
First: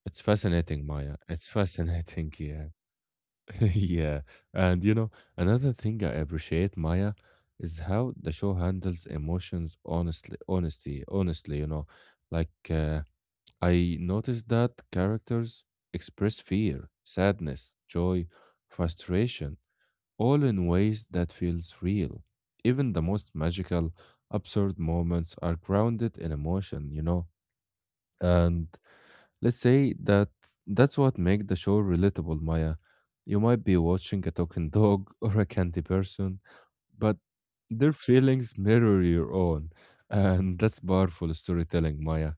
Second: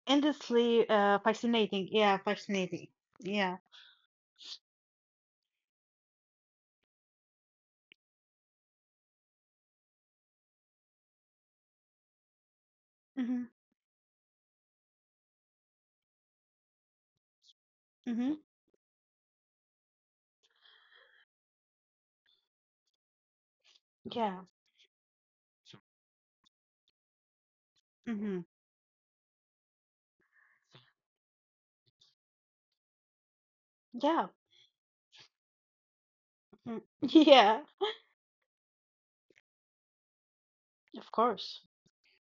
[SPEAKER 1] It's fascinating,
[SPEAKER 2] endlessly
[SPEAKER 1] Maya. It's
[SPEAKER 2] fascinating. Yeah,
[SPEAKER 1] fascinating, yeah.
[SPEAKER 2] fascinating. Yeah.
[SPEAKER 1] Yeah. And you know, another thing I appreciate, Maya, is how the show handles emotions honestly, you know. Like uh,
[SPEAKER 2] Mm-hmm.
[SPEAKER 1] I noticed that characters express fear, sadness, joy,
[SPEAKER 2] Mm-hmm.
[SPEAKER 1] frustration, all in ways that feels real. Even the most magical,
[SPEAKER 2] Yeah.
[SPEAKER 1] absurd moments are grounded in emotion, you know.
[SPEAKER 2] Mm-hmm.
[SPEAKER 1] And let's say that that's what makes the show relatable, Maya. You might be watching a
[SPEAKER 2] Yeah.
[SPEAKER 1] talking dog or a candy person,
[SPEAKER 2] mhm.
[SPEAKER 1] but
[SPEAKER 2] Yeah.
[SPEAKER 1] their feelings mirror your own. And that's
[SPEAKER 2] Of
[SPEAKER 1] powerful
[SPEAKER 2] course.
[SPEAKER 1] storytelling, Maya.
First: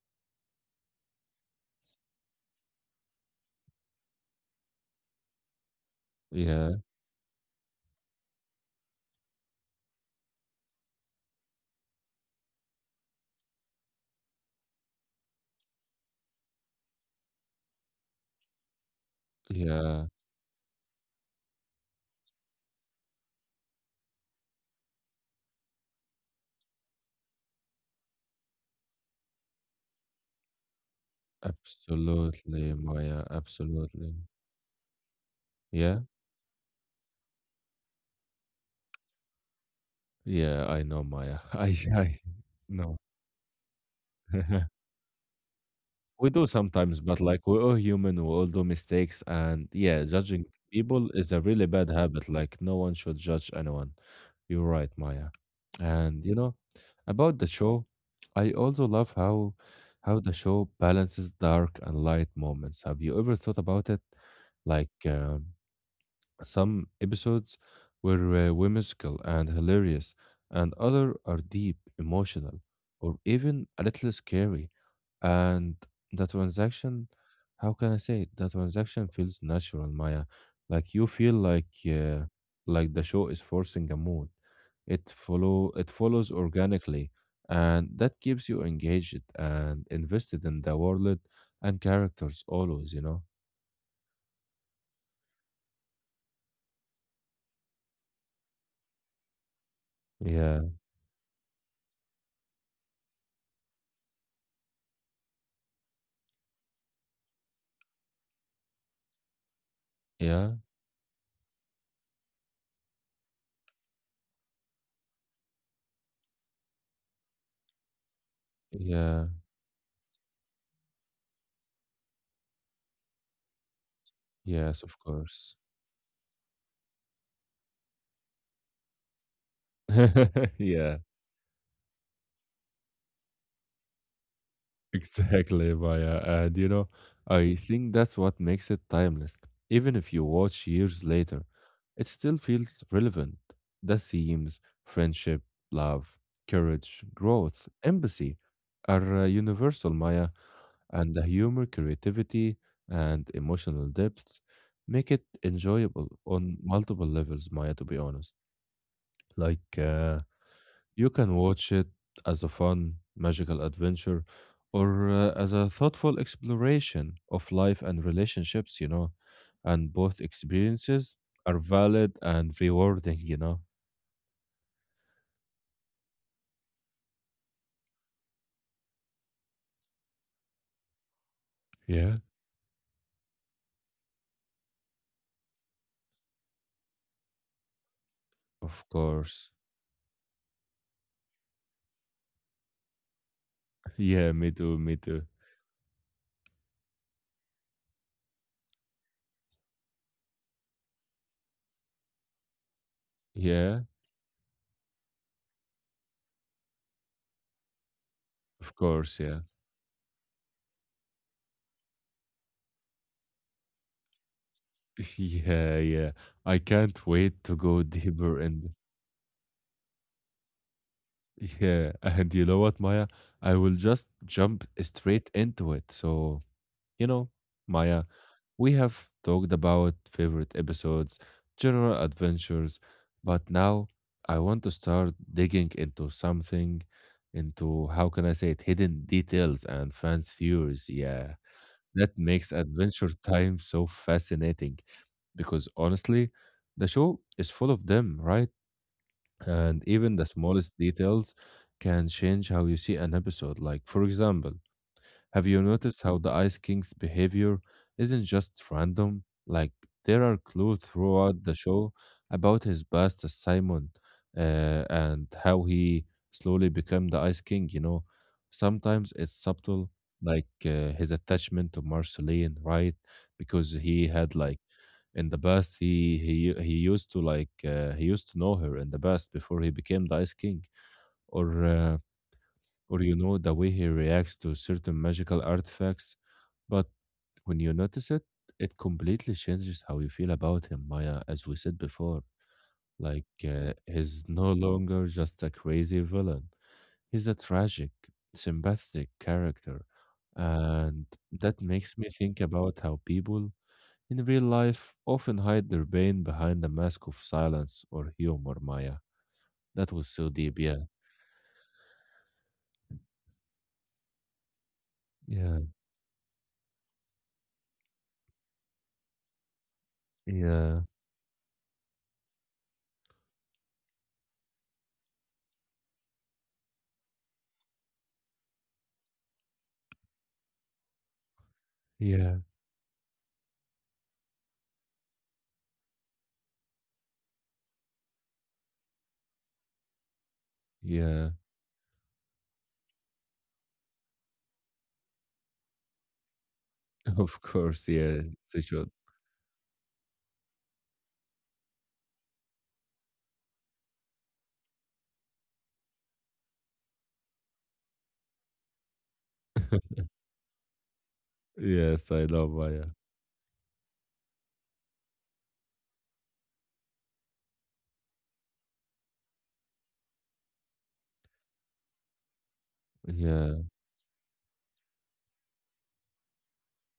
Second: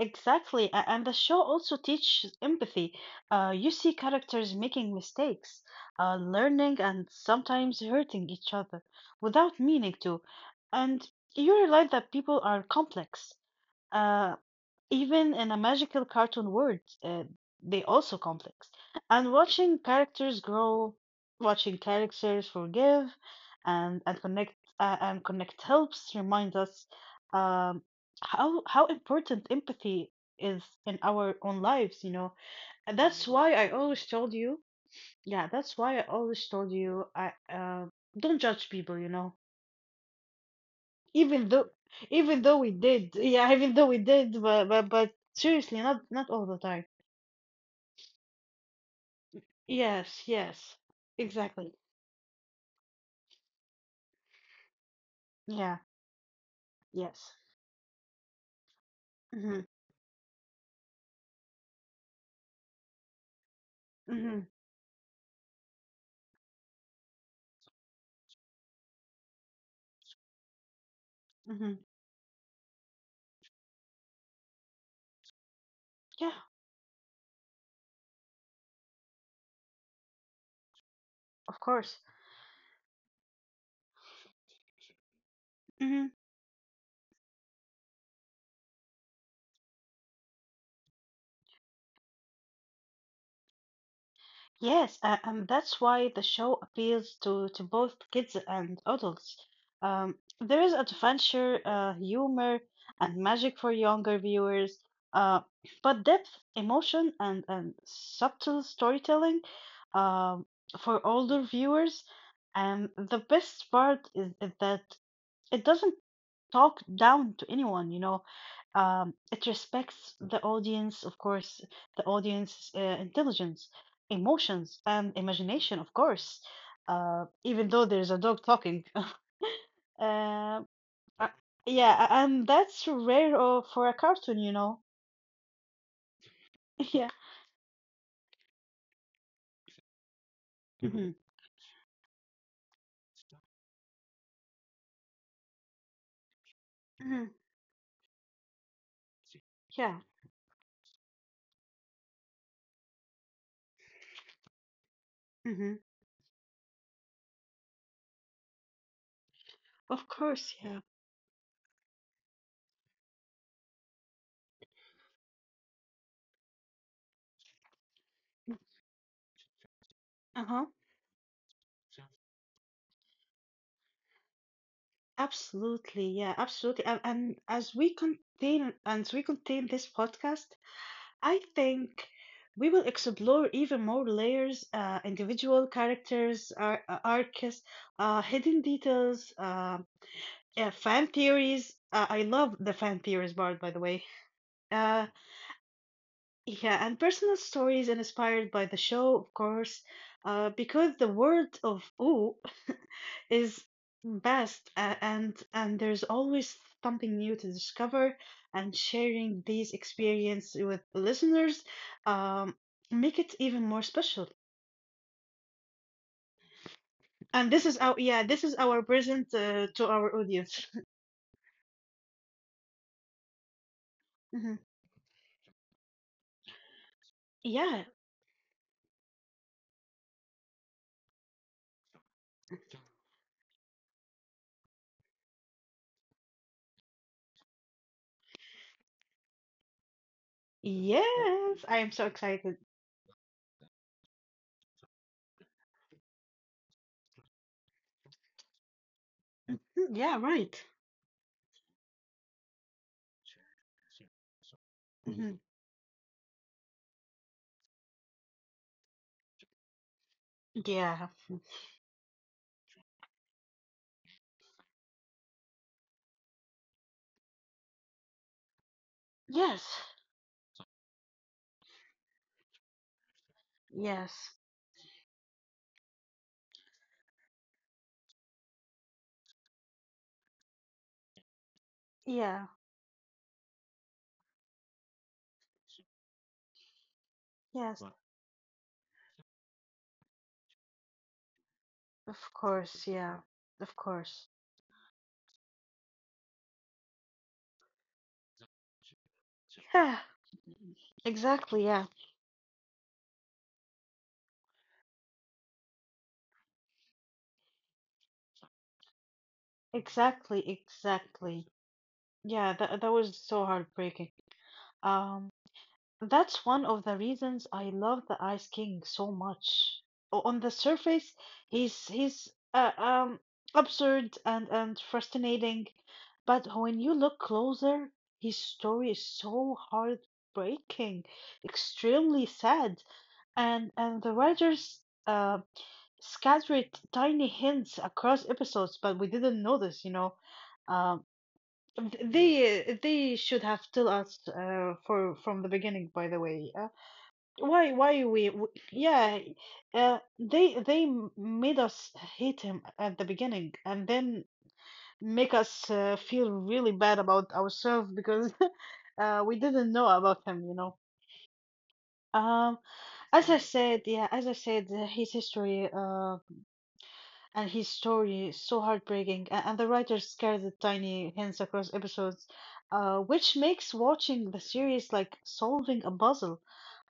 [SPEAKER 2] Exactly. And the show also teaches empathy. You see characters making mistakes,
[SPEAKER 1] Yeah,
[SPEAKER 2] learning, and sometimes hurting each other without meaning to. And you realize that people are complex. Uh, even in a magical cartoon world, they also complex. And watching
[SPEAKER 1] yeah.
[SPEAKER 2] characters grow, watching characters forgive, and and connect and connect helps remind us um, how important empathy is in our own lives. You know,
[SPEAKER 1] Absolutely,
[SPEAKER 2] and that's
[SPEAKER 1] Maya.
[SPEAKER 2] why I always
[SPEAKER 1] Absolutely.
[SPEAKER 2] told you. Yeah, that's why
[SPEAKER 1] Yeah.
[SPEAKER 2] I always told you. I don't judge people. You know,
[SPEAKER 1] Yeah, I know, Maya.
[SPEAKER 2] even though
[SPEAKER 1] I
[SPEAKER 2] even though we
[SPEAKER 1] know.
[SPEAKER 2] did, yeah, even though we did, but but but seriously, not not
[SPEAKER 1] We
[SPEAKER 2] all
[SPEAKER 1] do
[SPEAKER 2] the time.
[SPEAKER 1] sometimes, but like we're all human, we all do mistakes. And yeah,
[SPEAKER 2] Yes,
[SPEAKER 1] judging
[SPEAKER 2] yes.
[SPEAKER 1] people is a really
[SPEAKER 2] Exactly.
[SPEAKER 1] bad habit. Like, no one should judge anyone. You're right, Maya.
[SPEAKER 2] Yeah.
[SPEAKER 1] And you know,
[SPEAKER 2] Yes.
[SPEAKER 1] about the show, I also love how
[SPEAKER 2] Mhm.
[SPEAKER 1] how the show balances dark and light moments. Have you ever thought about it?
[SPEAKER 2] Mhm.
[SPEAKER 1] Like, um, Some episodes were whimsical and hilarious, and other are deep,
[SPEAKER 2] Mhm.
[SPEAKER 1] emotional, or even a little scary. And the
[SPEAKER 2] Yeah,
[SPEAKER 1] transaction, how can I say it? The transaction feels natural, Maya. Like you feel
[SPEAKER 2] of course.
[SPEAKER 1] like the show is forcing a mood. It follow it
[SPEAKER 2] Mhm.
[SPEAKER 1] follows organically, and that keeps you engaged and invested in the world and characters always. You know.
[SPEAKER 2] Yes, and that's why the show appeals to both kids and adults.
[SPEAKER 1] Yeah.
[SPEAKER 2] There is adventure, humor, and magic for younger viewers. Uh, but depth, emotion, and subtle storytelling, um,
[SPEAKER 1] Yeah.
[SPEAKER 2] for older viewers. And the best part is that it doesn't talk down to anyone, you know.
[SPEAKER 1] Yeah.
[SPEAKER 2] It respects the audience, of course, the audience intelligence,
[SPEAKER 1] Yes,
[SPEAKER 2] emotions,
[SPEAKER 1] of
[SPEAKER 2] and
[SPEAKER 1] course.
[SPEAKER 2] imagination, of course. Even though there's a dog talking. Uh,
[SPEAKER 1] Yeah,
[SPEAKER 2] uh, and that's rare for a cartoon, you know.
[SPEAKER 1] exactly, Maya. And you know,
[SPEAKER 2] Yeah.
[SPEAKER 1] I think that's what makes it timeless. Even if you watch years
[SPEAKER 2] hmm
[SPEAKER 1] later, it still feels relevant. The themes, friendship, love, courage,
[SPEAKER 2] hmm
[SPEAKER 1] growth, empathy are universal,
[SPEAKER 2] Yeah.
[SPEAKER 1] Maya, and the humor, creativity, and emotional depth make it
[SPEAKER 2] hmm
[SPEAKER 1] enjoyable on multiple levels, Maya, to be honest. Like,
[SPEAKER 2] Of
[SPEAKER 1] uh,
[SPEAKER 2] course, yeah.
[SPEAKER 1] You can watch it as a fun, magical adventure or as a thoughtful exploration of life and relationships, you know. And both
[SPEAKER 2] Uh-huh.
[SPEAKER 1] experiences are valid and rewarding, you know.
[SPEAKER 2] Absolutely, yeah, absolutely. And as we contain this podcast, I think
[SPEAKER 1] Yeah.
[SPEAKER 2] we will explore even more layers, individual characters, arcs, hidden
[SPEAKER 1] Of
[SPEAKER 2] details,
[SPEAKER 1] course.
[SPEAKER 2] yeah, fan theories. I love the fan theories part, by the way.
[SPEAKER 1] Yeah, me too, me
[SPEAKER 2] Uh,
[SPEAKER 1] too.
[SPEAKER 2] yeah, and personal stories inspired by the show, of course, because the world of ooh is
[SPEAKER 1] Yeah,
[SPEAKER 2] best, and there's always something new to discover,
[SPEAKER 1] of
[SPEAKER 2] and
[SPEAKER 1] course, yeah.
[SPEAKER 2] sharing these experience with listeners um, make it even more special.
[SPEAKER 1] Yeah, yeah. I can't wait to
[SPEAKER 2] And this
[SPEAKER 1] go
[SPEAKER 2] is our yeah,
[SPEAKER 1] deeper
[SPEAKER 2] this is
[SPEAKER 1] and
[SPEAKER 2] our present to our audience.
[SPEAKER 1] yeah, and you know what, Maya? I will just
[SPEAKER 2] Mhm.
[SPEAKER 1] jump straight into it. So you know,
[SPEAKER 2] Yeah,
[SPEAKER 1] Maya, we have talked about favorite episodes, general adventures, but now I want to start digging into something, into how can I say it, hidden details and fan theories. Yeah,
[SPEAKER 2] yes, I am so
[SPEAKER 1] that makes
[SPEAKER 2] excited.
[SPEAKER 1] Adventure Time so fascinating because honestly, the show is full of them, right?
[SPEAKER 2] Mm,
[SPEAKER 1] And even the
[SPEAKER 2] Yeah, right.
[SPEAKER 1] smallest details can change how you see an episode. Like, for example,
[SPEAKER 2] Mm.
[SPEAKER 1] have
[SPEAKER 2] Mhm.
[SPEAKER 1] you noticed how the Ice King's behavior isn't just random? Like, there are clues
[SPEAKER 2] Yeah,
[SPEAKER 1] throughout the show about his past as Simon and how he slowly became the Ice King, you know? Sometimes it's subtle,
[SPEAKER 2] yes,
[SPEAKER 1] like his attachment to Marceline, right? Because he had,
[SPEAKER 2] yes,
[SPEAKER 1] like, in the past, he used to, like, he used to know her in the past before he became the Ice King. Or, uh,
[SPEAKER 2] yeah.
[SPEAKER 1] or you know the way he reacts to certain magical artifacts. But when you
[SPEAKER 2] Yes,
[SPEAKER 1] notice it, it completely changes how you feel about him, Maya, as we said before.
[SPEAKER 2] of course.
[SPEAKER 1] Like,
[SPEAKER 2] Yeah, of
[SPEAKER 1] he's
[SPEAKER 2] course.
[SPEAKER 1] no longer just a crazy villain, he's a tragic, sympathetic character.
[SPEAKER 2] Yeah,
[SPEAKER 1] And that
[SPEAKER 2] exactly.
[SPEAKER 1] makes
[SPEAKER 2] Yeah,
[SPEAKER 1] me think about how people in real life often hide their pain behind the mask of silence or humor, Maya. That was so
[SPEAKER 2] exactly.
[SPEAKER 1] deep, yeah.
[SPEAKER 2] Exactly. Yeah, that that was so heartbreaking. Um,
[SPEAKER 1] Yeah,
[SPEAKER 2] that's one of the reasons I love the Ice King so much. On the
[SPEAKER 1] yeah,
[SPEAKER 2] surface, he's uh, um absurd and frustrating, but when you look closer, his story is so heartbreaking, extremely
[SPEAKER 1] yeah,
[SPEAKER 2] sad, and the writers. Uh. Scattered tiny hints across episodes, but we didn't notice, you know. Um,
[SPEAKER 1] yeah.
[SPEAKER 2] they should have told us for from the beginning, by the way.
[SPEAKER 1] Of course,
[SPEAKER 2] Why
[SPEAKER 1] yeah,
[SPEAKER 2] we, w
[SPEAKER 1] they should.
[SPEAKER 2] yeah, they m- made us hate him at the beginning and then make us feel really bad about ourselves because we didn't know about him, you know.
[SPEAKER 1] Yes, I love
[SPEAKER 2] Um,
[SPEAKER 1] Maya.
[SPEAKER 2] as I said, yeah, as I said, his history. And his story is so heartbreaking and the writer scattered tiny hints across episodes, which
[SPEAKER 1] Yeah,
[SPEAKER 2] makes watching the series like solving a puzzle.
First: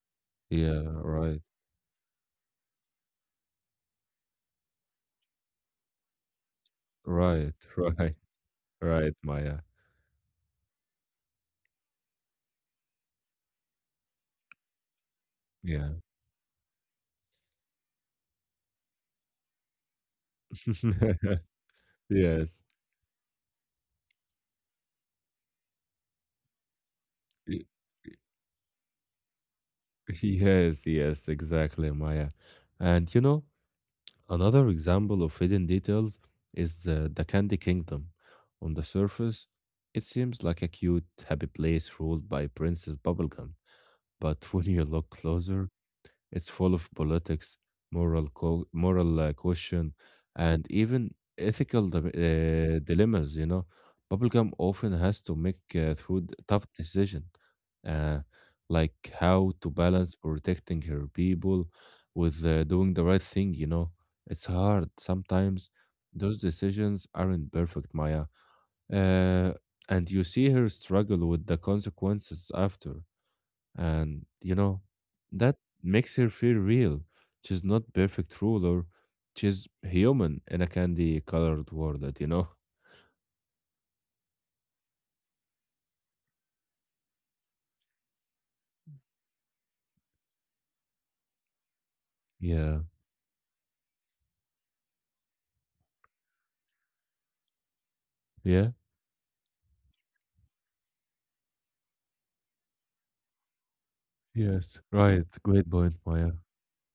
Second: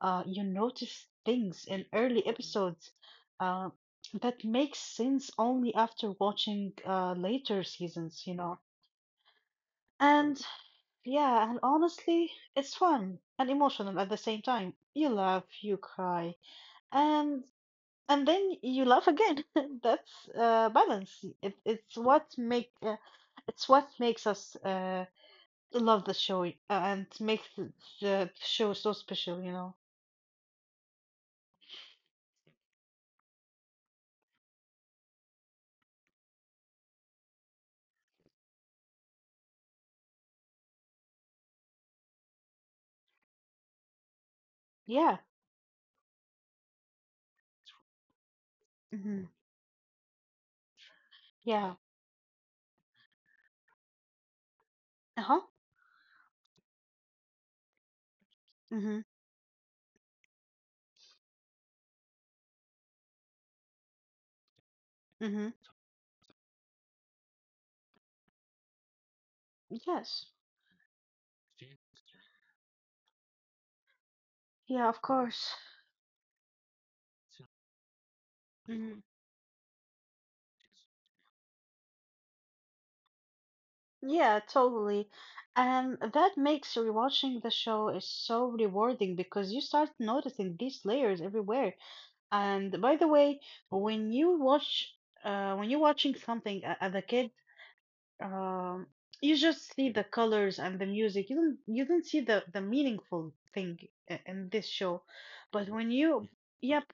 [SPEAKER 2] Uh, you
[SPEAKER 1] yeah,
[SPEAKER 2] notice
[SPEAKER 1] right,
[SPEAKER 2] things in early episodes uh, that make sense only after watching
[SPEAKER 1] right,
[SPEAKER 2] later
[SPEAKER 1] right,
[SPEAKER 2] seasons, you know.
[SPEAKER 1] right, Maya.
[SPEAKER 2] And yeah, and honestly, it's fun and emotional at the same time. You laugh, you
[SPEAKER 1] Yeah.
[SPEAKER 2] cry, and and then you laugh again. That's balance. It, it's what
[SPEAKER 1] Yes.
[SPEAKER 2] make uh, it's what makes us love the show and makes
[SPEAKER 1] y-
[SPEAKER 2] the show so special. You know.
[SPEAKER 1] Yes, yes, exactly, Maya. And you know, another example of hidden details is the Candy Kingdom. On the surface, it seems like a cute, happy place ruled by Princess Bubblegum. But when you look
[SPEAKER 2] Yeah.
[SPEAKER 1] closer, it's full of politics, moral
[SPEAKER 2] hmm
[SPEAKER 1] question, and even
[SPEAKER 2] Yeah.
[SPEAKER 1] dilemmas. You know, bubblegum often has
[SPEAKER 2] Uh
[SPEAKER 1] to
[SPEAKER 2] huh.
[SPEAKER 1] make tough decision, uh, like
[SPEAKER 2] hmm
[SPEAKER 1] how to balance protecting her people with doing the right thing. You know, it's hard
[SPEAKER 2] hmm
[SPEAKER 1] sometimes. Those decisions aren't perfect, Maya. Uh, and you
[SPEAKER 2] Yes.
[SPEAKER 1] see her struggle with the consequences after. And, you know,
[SPEAKER 2] Yeah. Of course.
[SPEAKER 1] that makes her feel real. She's not perfect ruler.
[SPEAKER 2] Hmm
[SPEAKER 1] She's human in a candy colored world, that, you know?
[SPEAKER 2] Yeah. Totally. And that makes rewatching the show is so rewarding because you start noticing these layers everywhere.
[SPEAKER 1] Yeah.
[SPEAKER 2] And by the way, when you're watching something as a kid,
[SPEAKER 1] Yeah.
[SPEAKER 2] um, you just see the colors and the music. You don't see the meaningful thing in this
[SPEAKER 1] Yes.
[SPEAKER 2] show.
[SPEAKER 1] Right.
[SPEAKER 2] But
[SPEAKER 1] Great
[SPEAKER 2] when
[SPEAKER 1] point,
[SPEAKER 2] you
[SPEAKER 1] Maya.
[SPEAKER 2] yep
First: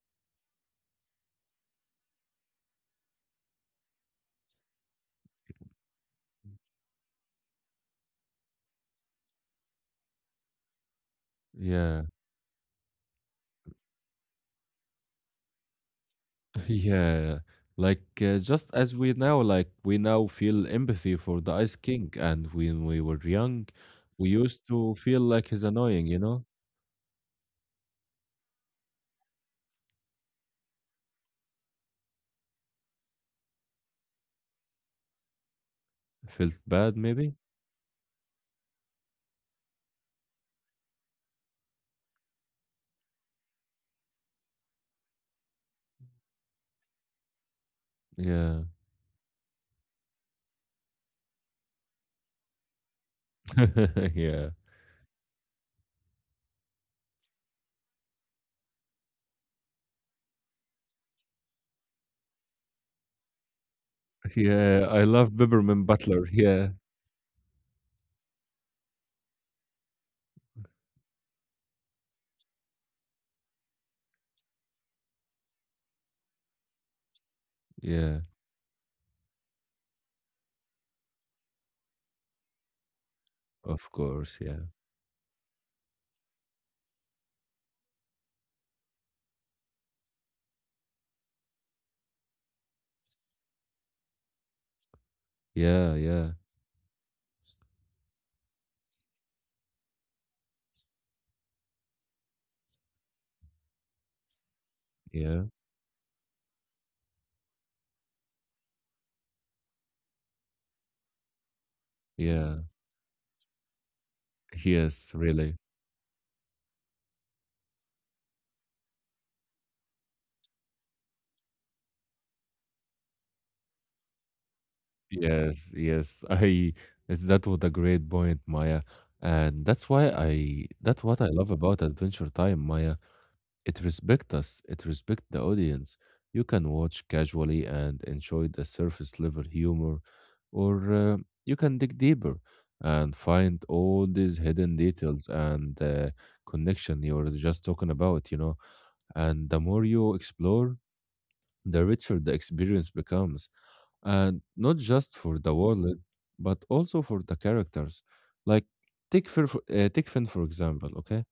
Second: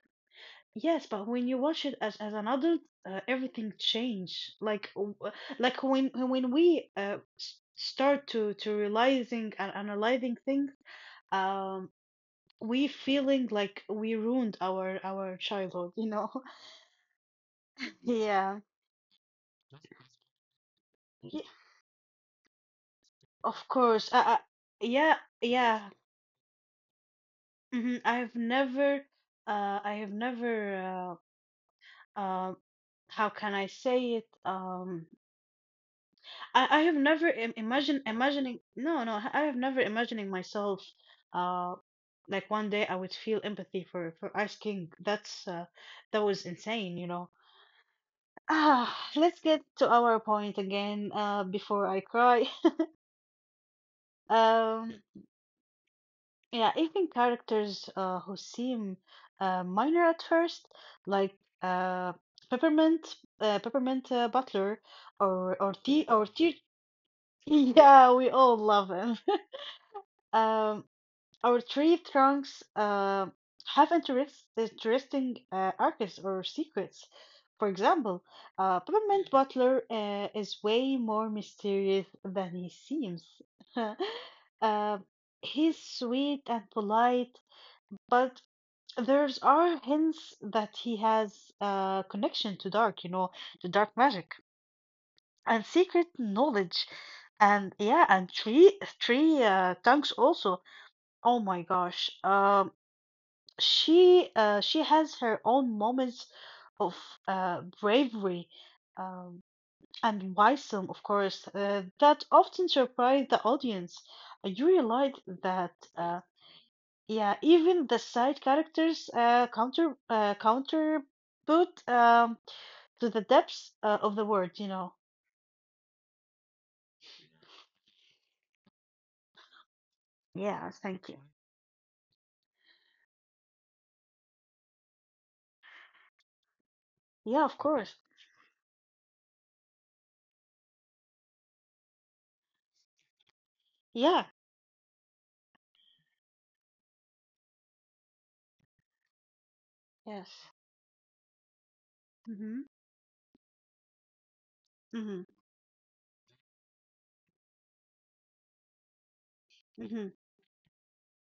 [SPEAKER 2] yes, but when you watch it as an adult, everything change. Like when we start to realizing and analyzing things um
[SPEAKER 1] Yeah.
[SPEAKER 2] we feeling like we ruined our childhood. You know.
[SPEAKER 1] Yeah. Like
[SPEAKER 2] Yeah,
[SPEAKER 1] just as we now like we now feel empathy for
[SPEAKER 2] yeah,
[SPEAKER 1] the Ice King and when we were young,
[SPEAKER 2] of course.
[SPEAKER 1] we used to
[SPEAKER 2] Yeah,
[SPEAKER 1] feel like he's
[SPEAKER 2] yeah.
[SPEAKER 1] annoying, you know?
[SPEAKER 2] hmm I've never, I have never, uh, uh, how can I say it?
[SPEAKER 1] Felt
[SPEAKER 2] I
[SPEAKER 1] bad
[SPEAKER 2] have never
[SPEAKER 1] maybe?
[SPEAKER 2] im imagine imagining. No, no, I have never imagining myself. Uh, like one day I would feel empathy for Ice King. That was insane, you know.
[SPEAKER 1] Yeah.
[SPEAKER 2] Ah, let's get to our point again. Before I cry.
[SPEAKER 1] yeah.
[SPEAKER 2] Um. Yeah, even characters who seem minor at first, like uh, Peppermint, Peppermint Butler,
[SPEAKER 1] Yeah. I love
[SPEAKER 2] or
[SPEAKER 1] Peppermint Butler.
[SPEAKER 2] the
[SPEAKER 1] Yeah.
[SPEAKER 2] yeah, we all love him. Um, our three trunks interesting arcs or secrets. For
[SPEAKER 1] Yeah.
[SPEAKER 2] example, Peppermint Butler is way more mysterious than he seems.
[SPEAKER 1] Of course, yeah.
[SPEAKER 2] Uh, he's sweet and polite, but there's are hints that he has a connection to dark, you know, to dark magic and
[SPEAKER 1] Yeah,
[SPEAKER 2] secret
[SPEAKER 1] yeah,
[SPEAKER 2] knowledge, and yeah, and three tongues also. Oh my gosh, she has her
[SPEAKER 1] yeah,
[SPEAKER 2] own moments of bravery um, and wisdom, of course, that
[SPEAKER 1] yeah.
[SPEAKER 2] often surprise the audience. You realize
[SPEAKER 1] Yes, really.
[SPEAKER 2] that. Yeah, even the side characters counterput to the depths of the word, you know.
[SPEAKER 1] Yes, yes. I that was a great point, Maya. And
[SPEAKER 2] Yeah,
[SPEAKER 1] that's
[SPEAKER 2] thank you.
[SPEAKER 1] what
[SPEAKER 2] Right.
[SPEAKER 1] I love about Adventure Time, Maya. It respects us, it respects the audience. You can watch
[SPEAKER 2] Yeah, of Okay.
[SPEAKER 1] casually
[SPEAKER 2] course.
[SPEAKER 1] and enjoy the surface level humor, or you can dig deeper and find all
[SPEAKER 2] Yeah,
[SPEAKER 1] these hidden details and connection you were just talking about, you know, and the more you
[SPEAKER 2] yes.
[SPEAKER 1] explore the richer the
[SPEAKER 2] Mm-hmm.
[SPEAKER 1] experience becomes, and not just
[SPEAKER 2] Mm-hmm.
[SPEAKER 1] for the wallet, but also for the characters. Like take
[SPEAKER 2] Mm-hmm.
[SPEAKER 1] Finn for example. Okay,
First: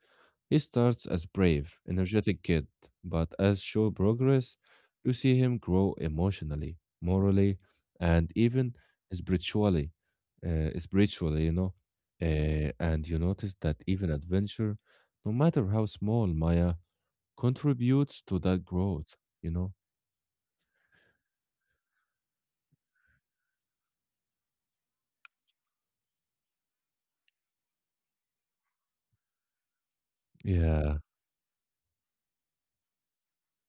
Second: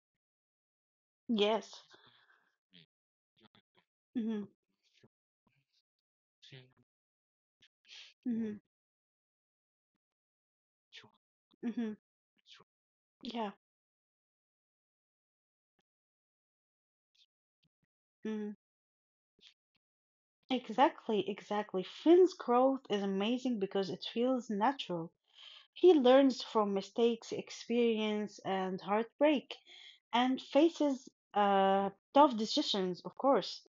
[SPEAKER 1] he starts as brave,
[SPEAKER 2] Yes.
[SPEAKER 1] energetic kid, but as show
[SPEAKER 2] Mm-hmm. Right.
[SPEAKER 1] progress, you see him grow emotionally, morally, and
[SPEAKER 2] Mm-hmm.
[SPEAKER 1] even spiritually. Spiritually, you know,
[SPEAKER 2] Mm-hmm.
[SPEAKER 1] and you
[SPEAKER 2] Yeah.
[SPEAKER 1] notice that even adventure, no matter how small, Maya, contributes to
[SPEAKER 2] Mm.
[SPEAKER 1] that growth. You know.
[SPEAKER 2] Exactly, exactly. Finn's growth is amazing because it feels natural. He learns from mistakes, experience, and heartbreak, and
[SPEAKER 1] Yeah.
[SPEAKER 2] faces tough decisions, of course.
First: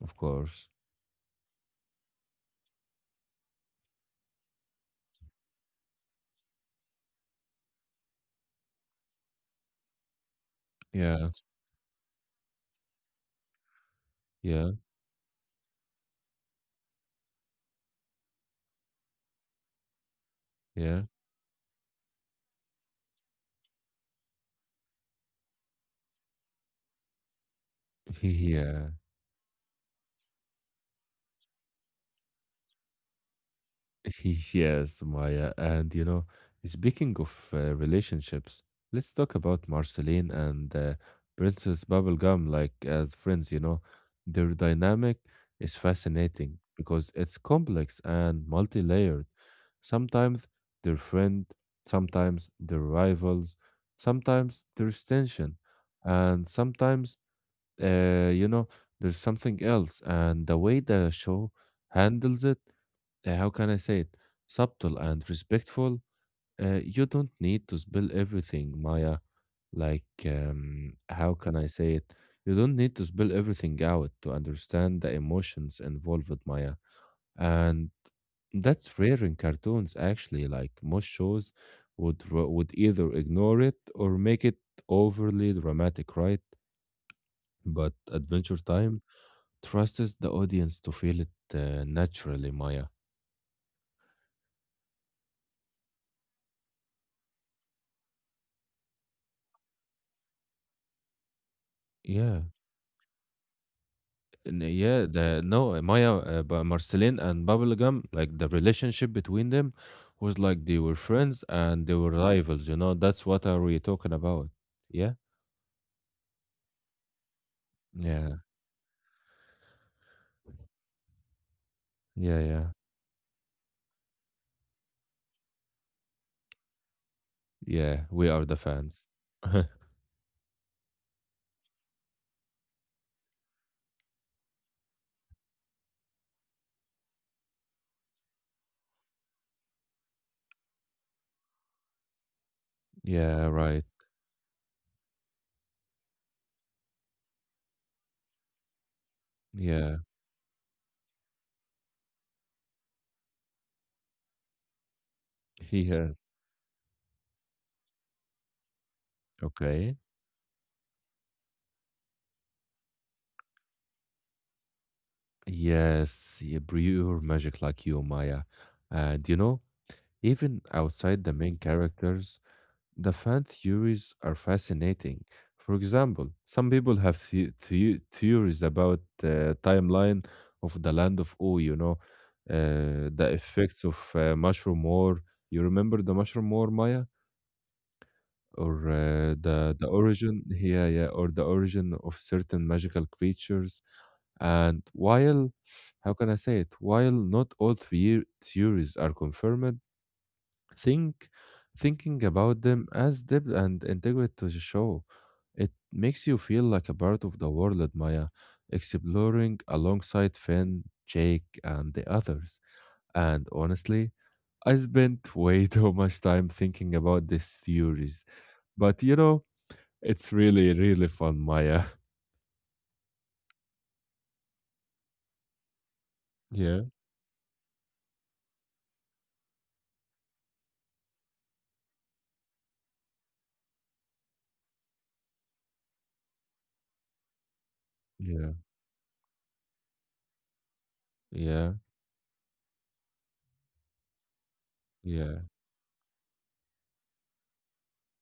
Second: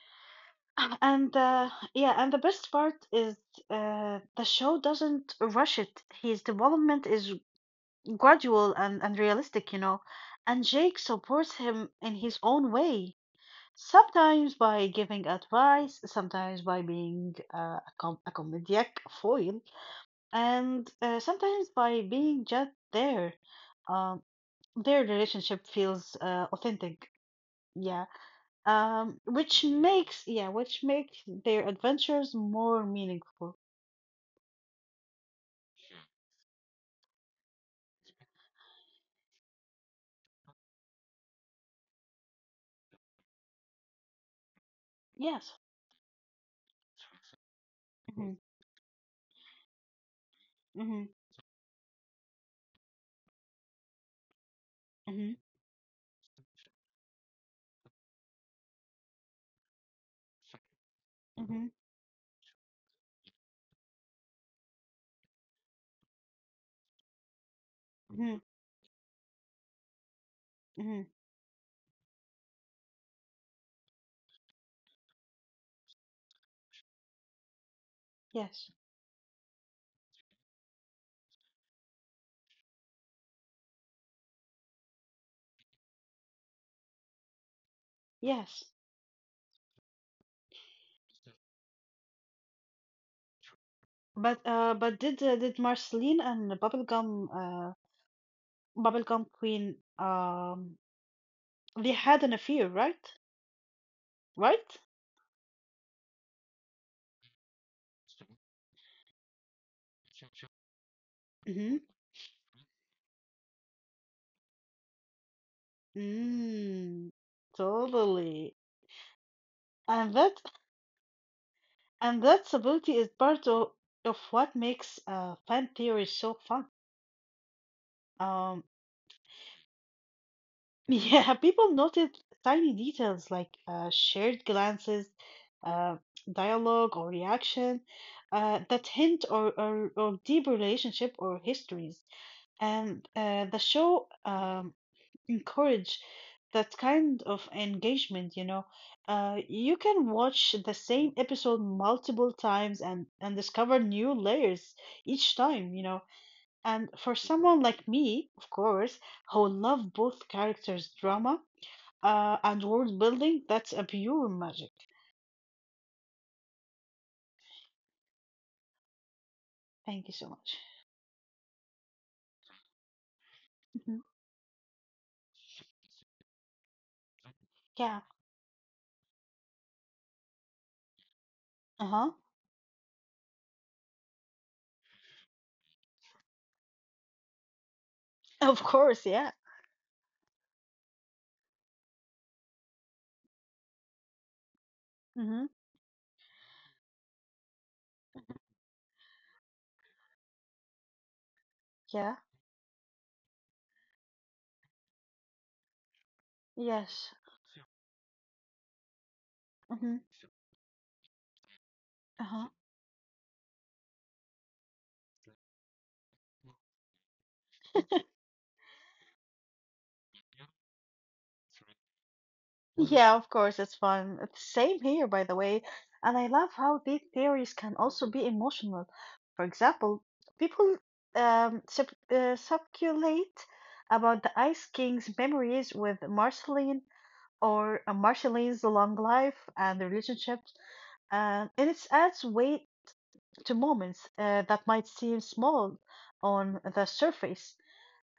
[SPEAKER 1] Of course.
[SPEAKER 2] And uh, yeah, and the best part is the show doesn't rush it. His development is gradual and realistic, you know. And Jake
[SPEAKER 1] Yeah,
[SPEAKER 2] supports him in his own way, sometimes
[SPEAKER 1] yeah,
[SPEAKER 2] by giving advice, sometimes by being a comedic foil, and
[SPEAKER 1] yeah.
[SPEAKER 2] sometimes by being just there. Um, their relationship feels authentic. Yeah.
[SPEAKER 1] Yeah.
[SPEAKER 2] Which makes their adventures more meaningful.
[SPEAKER 1] Yes, Maya. And you know, speaking of relationships, let's talk about Marceline and Princess Bubblegum, like as friends, you know. Their dynamic
[SPEAKER 2] Yes.
[SPEAKER 1] is fascinating because it's complex
[SPEAKER 2] Mhm.
[SPEAKER 1] and multi-layered. Sometimes they're
[SPEAKER 2] Mhm.
[SPEAKER 1] friend, sometimes they're rivals, sometimes there's
[SPEAKER 2] Mhm.
[SPEAKER 1] tension, and sometimes you know, there's something else. And the way the show
[SPEAKER 2] Mhm.
[SPEAKER 1] handles it, how can I say it? Subtle and respectful. You don't need to spill
[SPEAKER 2] Mhm.
[SPEAKER 1] everything, Maya. Like,
[SPEAKER 2] Mhm.
[SPEAKER 1] how can I say it? You don't need to spill everything out to understand the emotions involved, Maya. And
[SPEAKER 2] Yes.
[SPEAKER 1] that's rare in cartoons, actually. Like, most shows would either ignore it or make it overly dramatic, right? But Adventure
[SPEAKER 2] Yes.
[SPEAKER 1] Time trusts the audience to feel it naturally, Maya.
[SPEAKER 2] But did Marceline and the Bubblegum Queen they had an
[SPEAKER 1] Yeah.
[SPEAKER 2] affair, right? Right?
[SPEAKER 1] Yeah, the no Maya, but Marceline and Bubblegum, like the relationship between them was like they were friends
[SPEAKER 2] Mhm.
[SPEAKER 1] and they were rivals, you know. That's what are we talking about? Yeah.
[SPEAKER 2] Mm.
[SPEAKER 1] Yeah.
[SPEAKER 2] Totally. And that and
[SPEAKER 1] Yeah,
[SPEAKER 2] that
[SPEAKER 1] yeah.
[SPEAKER 2] stability is part of what makes fan theory so fun.
[SPEAKER 1] Yeah, we are the
[SPEAKER 2] Um,
[SPEAKER 1] fans.
[SPEAKER 2] yeah, people noted tiny details like shared glances, uh, dialogue or reaction that hint or deep relationship or histories. And
[SPEAKER 1] Yeah,
[SPEAKER 2] the
[SPEAKER 1] right.
[SPEAKER 2] show encourage that kind of engagement, you know. You
[SPEAKER 1] Yeah,
[SPEAKER 2] can watch the same episode multiple times and discover new layers each time, you
[SPEAKER 1] he
[SPEAKER 2] know.
[SPEAKER 1] has.
[SPEAKER 2] And for someone like me, of course, who love
[SPEAKER 1] Okay.
[SPEAKER 2] both characters' drama, and world building, that's a pure magic.
[SPEAKER 1] Yes, yeah, pure magic like you, Maya. And you know,
[SPEAKER 2] Thank you so
[SPEAKER 1] even
[SPEAKER 2] much.
[SPEAKER 1] outside the main characters, the fan
[SPEAKER 2] Hmm
[SPEAKER 1] theories are fascinating. For example, some people have
[SPEAKER 2] Yeah.
[SPEAKER 1] theories about the timeline of the land of O, you know,
[SPEAKER 2] Uh-huh.
[SPEAKER 1] the effects of mushroom war. You remember the mushroom war, Maya?
[SPEAKER 2] Of
[SPEAKER 1] Or
[SPEAKER 2] course, yeah.
[SPEAKER 1] the origin, yeah, yeah, or the origin of certain magical creatures. And while,
[SPEAKER 2] Mm-hmm.
[SPEAKER 1] how can I say it? While not all three theories are confirmed, think thinking
[SPEAKER 2] Yeah.
[SPEAKER 1] about them as depth and integrate to the show. It makes you feel like a
[SPEAKER 2] Yes.
[SPEAKER 1] part of the world, Maya, exploring
[SPEAKER 2] Mm-hmm.
[SPEAKER 1] alongside Finn, Jake, and the
[SPEAKER 2] Uh-huh.
[SPEAKER 1] others. And honestly, I spent way too much time thinking about these theories. But you know, it's really, really fun, Maya.
[SPEAKER 2] Yeah, of course, it's fun. It's same here, by the way. And I love how
[SPEAKER 1] Yeah,
[SPEAKER 2] these theories can also be emotional. For example, people sub speculate about the Ice King's memories with Marceline or
[SPEAKER 1] yeah,
[SPEAKER 2] Marceline's long life and the relationship, and
[SPEAKER 1] yeah,
[SPEAKER 2] it adds weight to moments that might seem
[SPEAKER 1] yeah,
[SPEAKER 2] small on the surface.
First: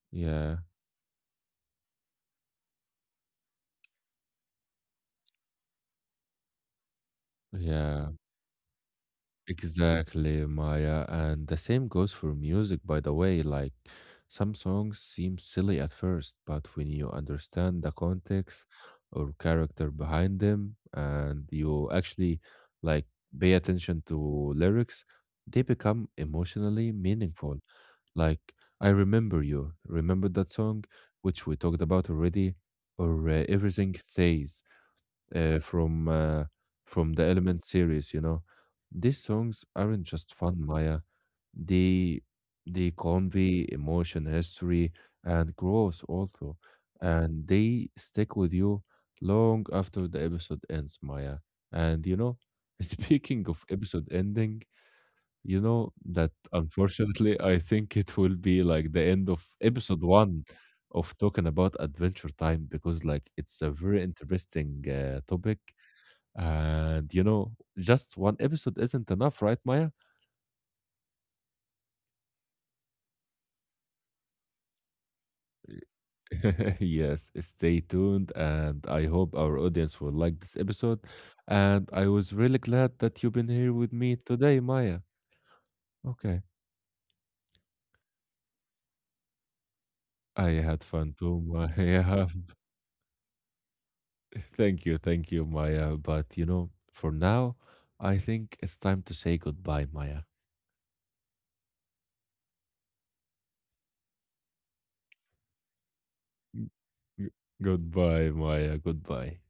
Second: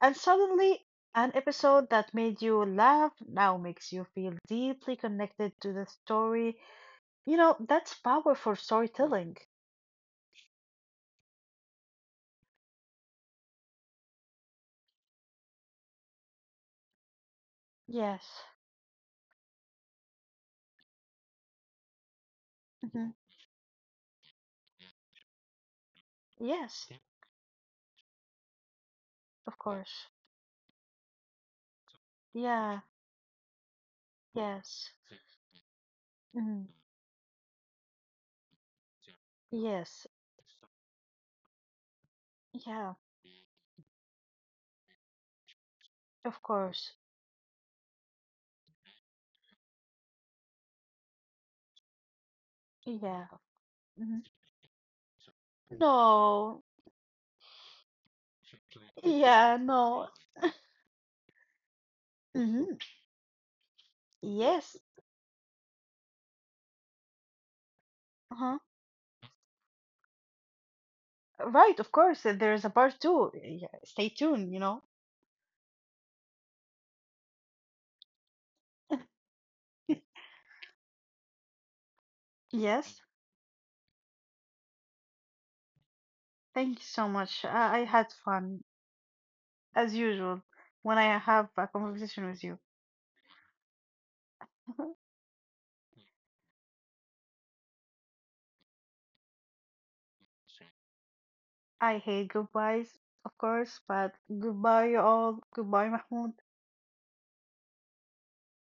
[SPEAKER 2] And
[SPEAKER 1] yeah,
[SPEAKER 2] suddenly, an episode that made you laugh now makes you feel deeply connected to the story. You know, that's
[SPEAKER 1] yeah.
[SPEAKER 2] powerful storytelling.
[SPEAKER 1] Exactly, Maya. And the same goes for music, by the way. Like, some songs seem silly at first, but when you understand the
[SPEAKER 2] Yes.
[SPEAKER 1] context or character behind them, and you actually like
[SPEAKER 2] hmm
[SPEAKER 1] pay attention to lyrics, they become
[SPEAKER 2] Yes,
[SPEAKER 1] emotionally meaningful. Like, I remember
[SPEAKER 2] of
[SPEAKER 1] you.
[SPEAKER 2] course.
[SPEAKER 1] Remember that song, which we talked about already,
[SPEAKER 2] Yeah,
[SPEAKER 1] or Everything Stays
[SPEAKER 2] yes.
[SPEAKER 1] uh, from uh,
[SPEAKER 2] Mhm.
[SPEAKER 1] from the Element series. You know, these songs aren't
[SPEAKER 2] Yes,
[SPEAKER 1] just fun, Maya. They they
[SPEAKER 2] yeah,
[SPEAKER 1] convey emotion, history, and growth
[SPEAKER 2] of
[SPEAKER 1] also,
[SPEAKER 2] course.
[SPEAKER 1] and they stick with you long after the episode ends, Maya. And you know,
[SPEAKER 2] Yeah.
[SPEAKER 1] speaking of episode
[SPEAKER 2] hmm
[SPEAKER 1] ending, you know that
[SPEAKER 2] No,
[SPEAKER 1] unfortunately, I think it will be like the end of
[SPEAKER 2] yeah,
[SPEAKER 1] episode
[SPEAKER 2] no.
[SPEAKER 1] one of talking about Adventure Time because
[SPEAKER 2] hmm
[SPEAKER 1] like it's a very interesting
[SPEAKER 2] Yes.
[SPEAKER 1] topic and you know, just one episode isn't
[SPEAKER 2] Uh-huh.
[SPEAKER 1] enough, right, Maya?
[SPEAKER 2] Right, of course, there is a part two. Yeah, stay tuned, you know.
[SPEAKER 1] Yes, stay tuned. And I hope our audience will like this episode. And I was really glad that you've been here
[SPEAKER 2] Yes,
[SPEAKER 1] with me today, Maya. Okay.
[SPEAKER 2] thank you so much. I had fun,
[SPEAKER 1] I
[SPEAKER 2] as
[SPEAKER 1] had fun
[SPEAKER 2] usual,
[SPEAKER 1] too,
[SPEAKER 2] when I
[SPEAKER 1] Maya.
[SPEAKER 2] have a conversation with you.
[SPEAKER 1] Thank you, thank you, Maya. But you know, for now, I think it's time to say goodbye, Maya.
[SPEAKER 2] I hate goodbyes, of course, but goodbye, you all. Goodbye,
[SPEAKER 1] G-
[SPEAKER 2] Mahmoud.
[SPEAKER 1] g- Goodbye, Maya. Goodbye.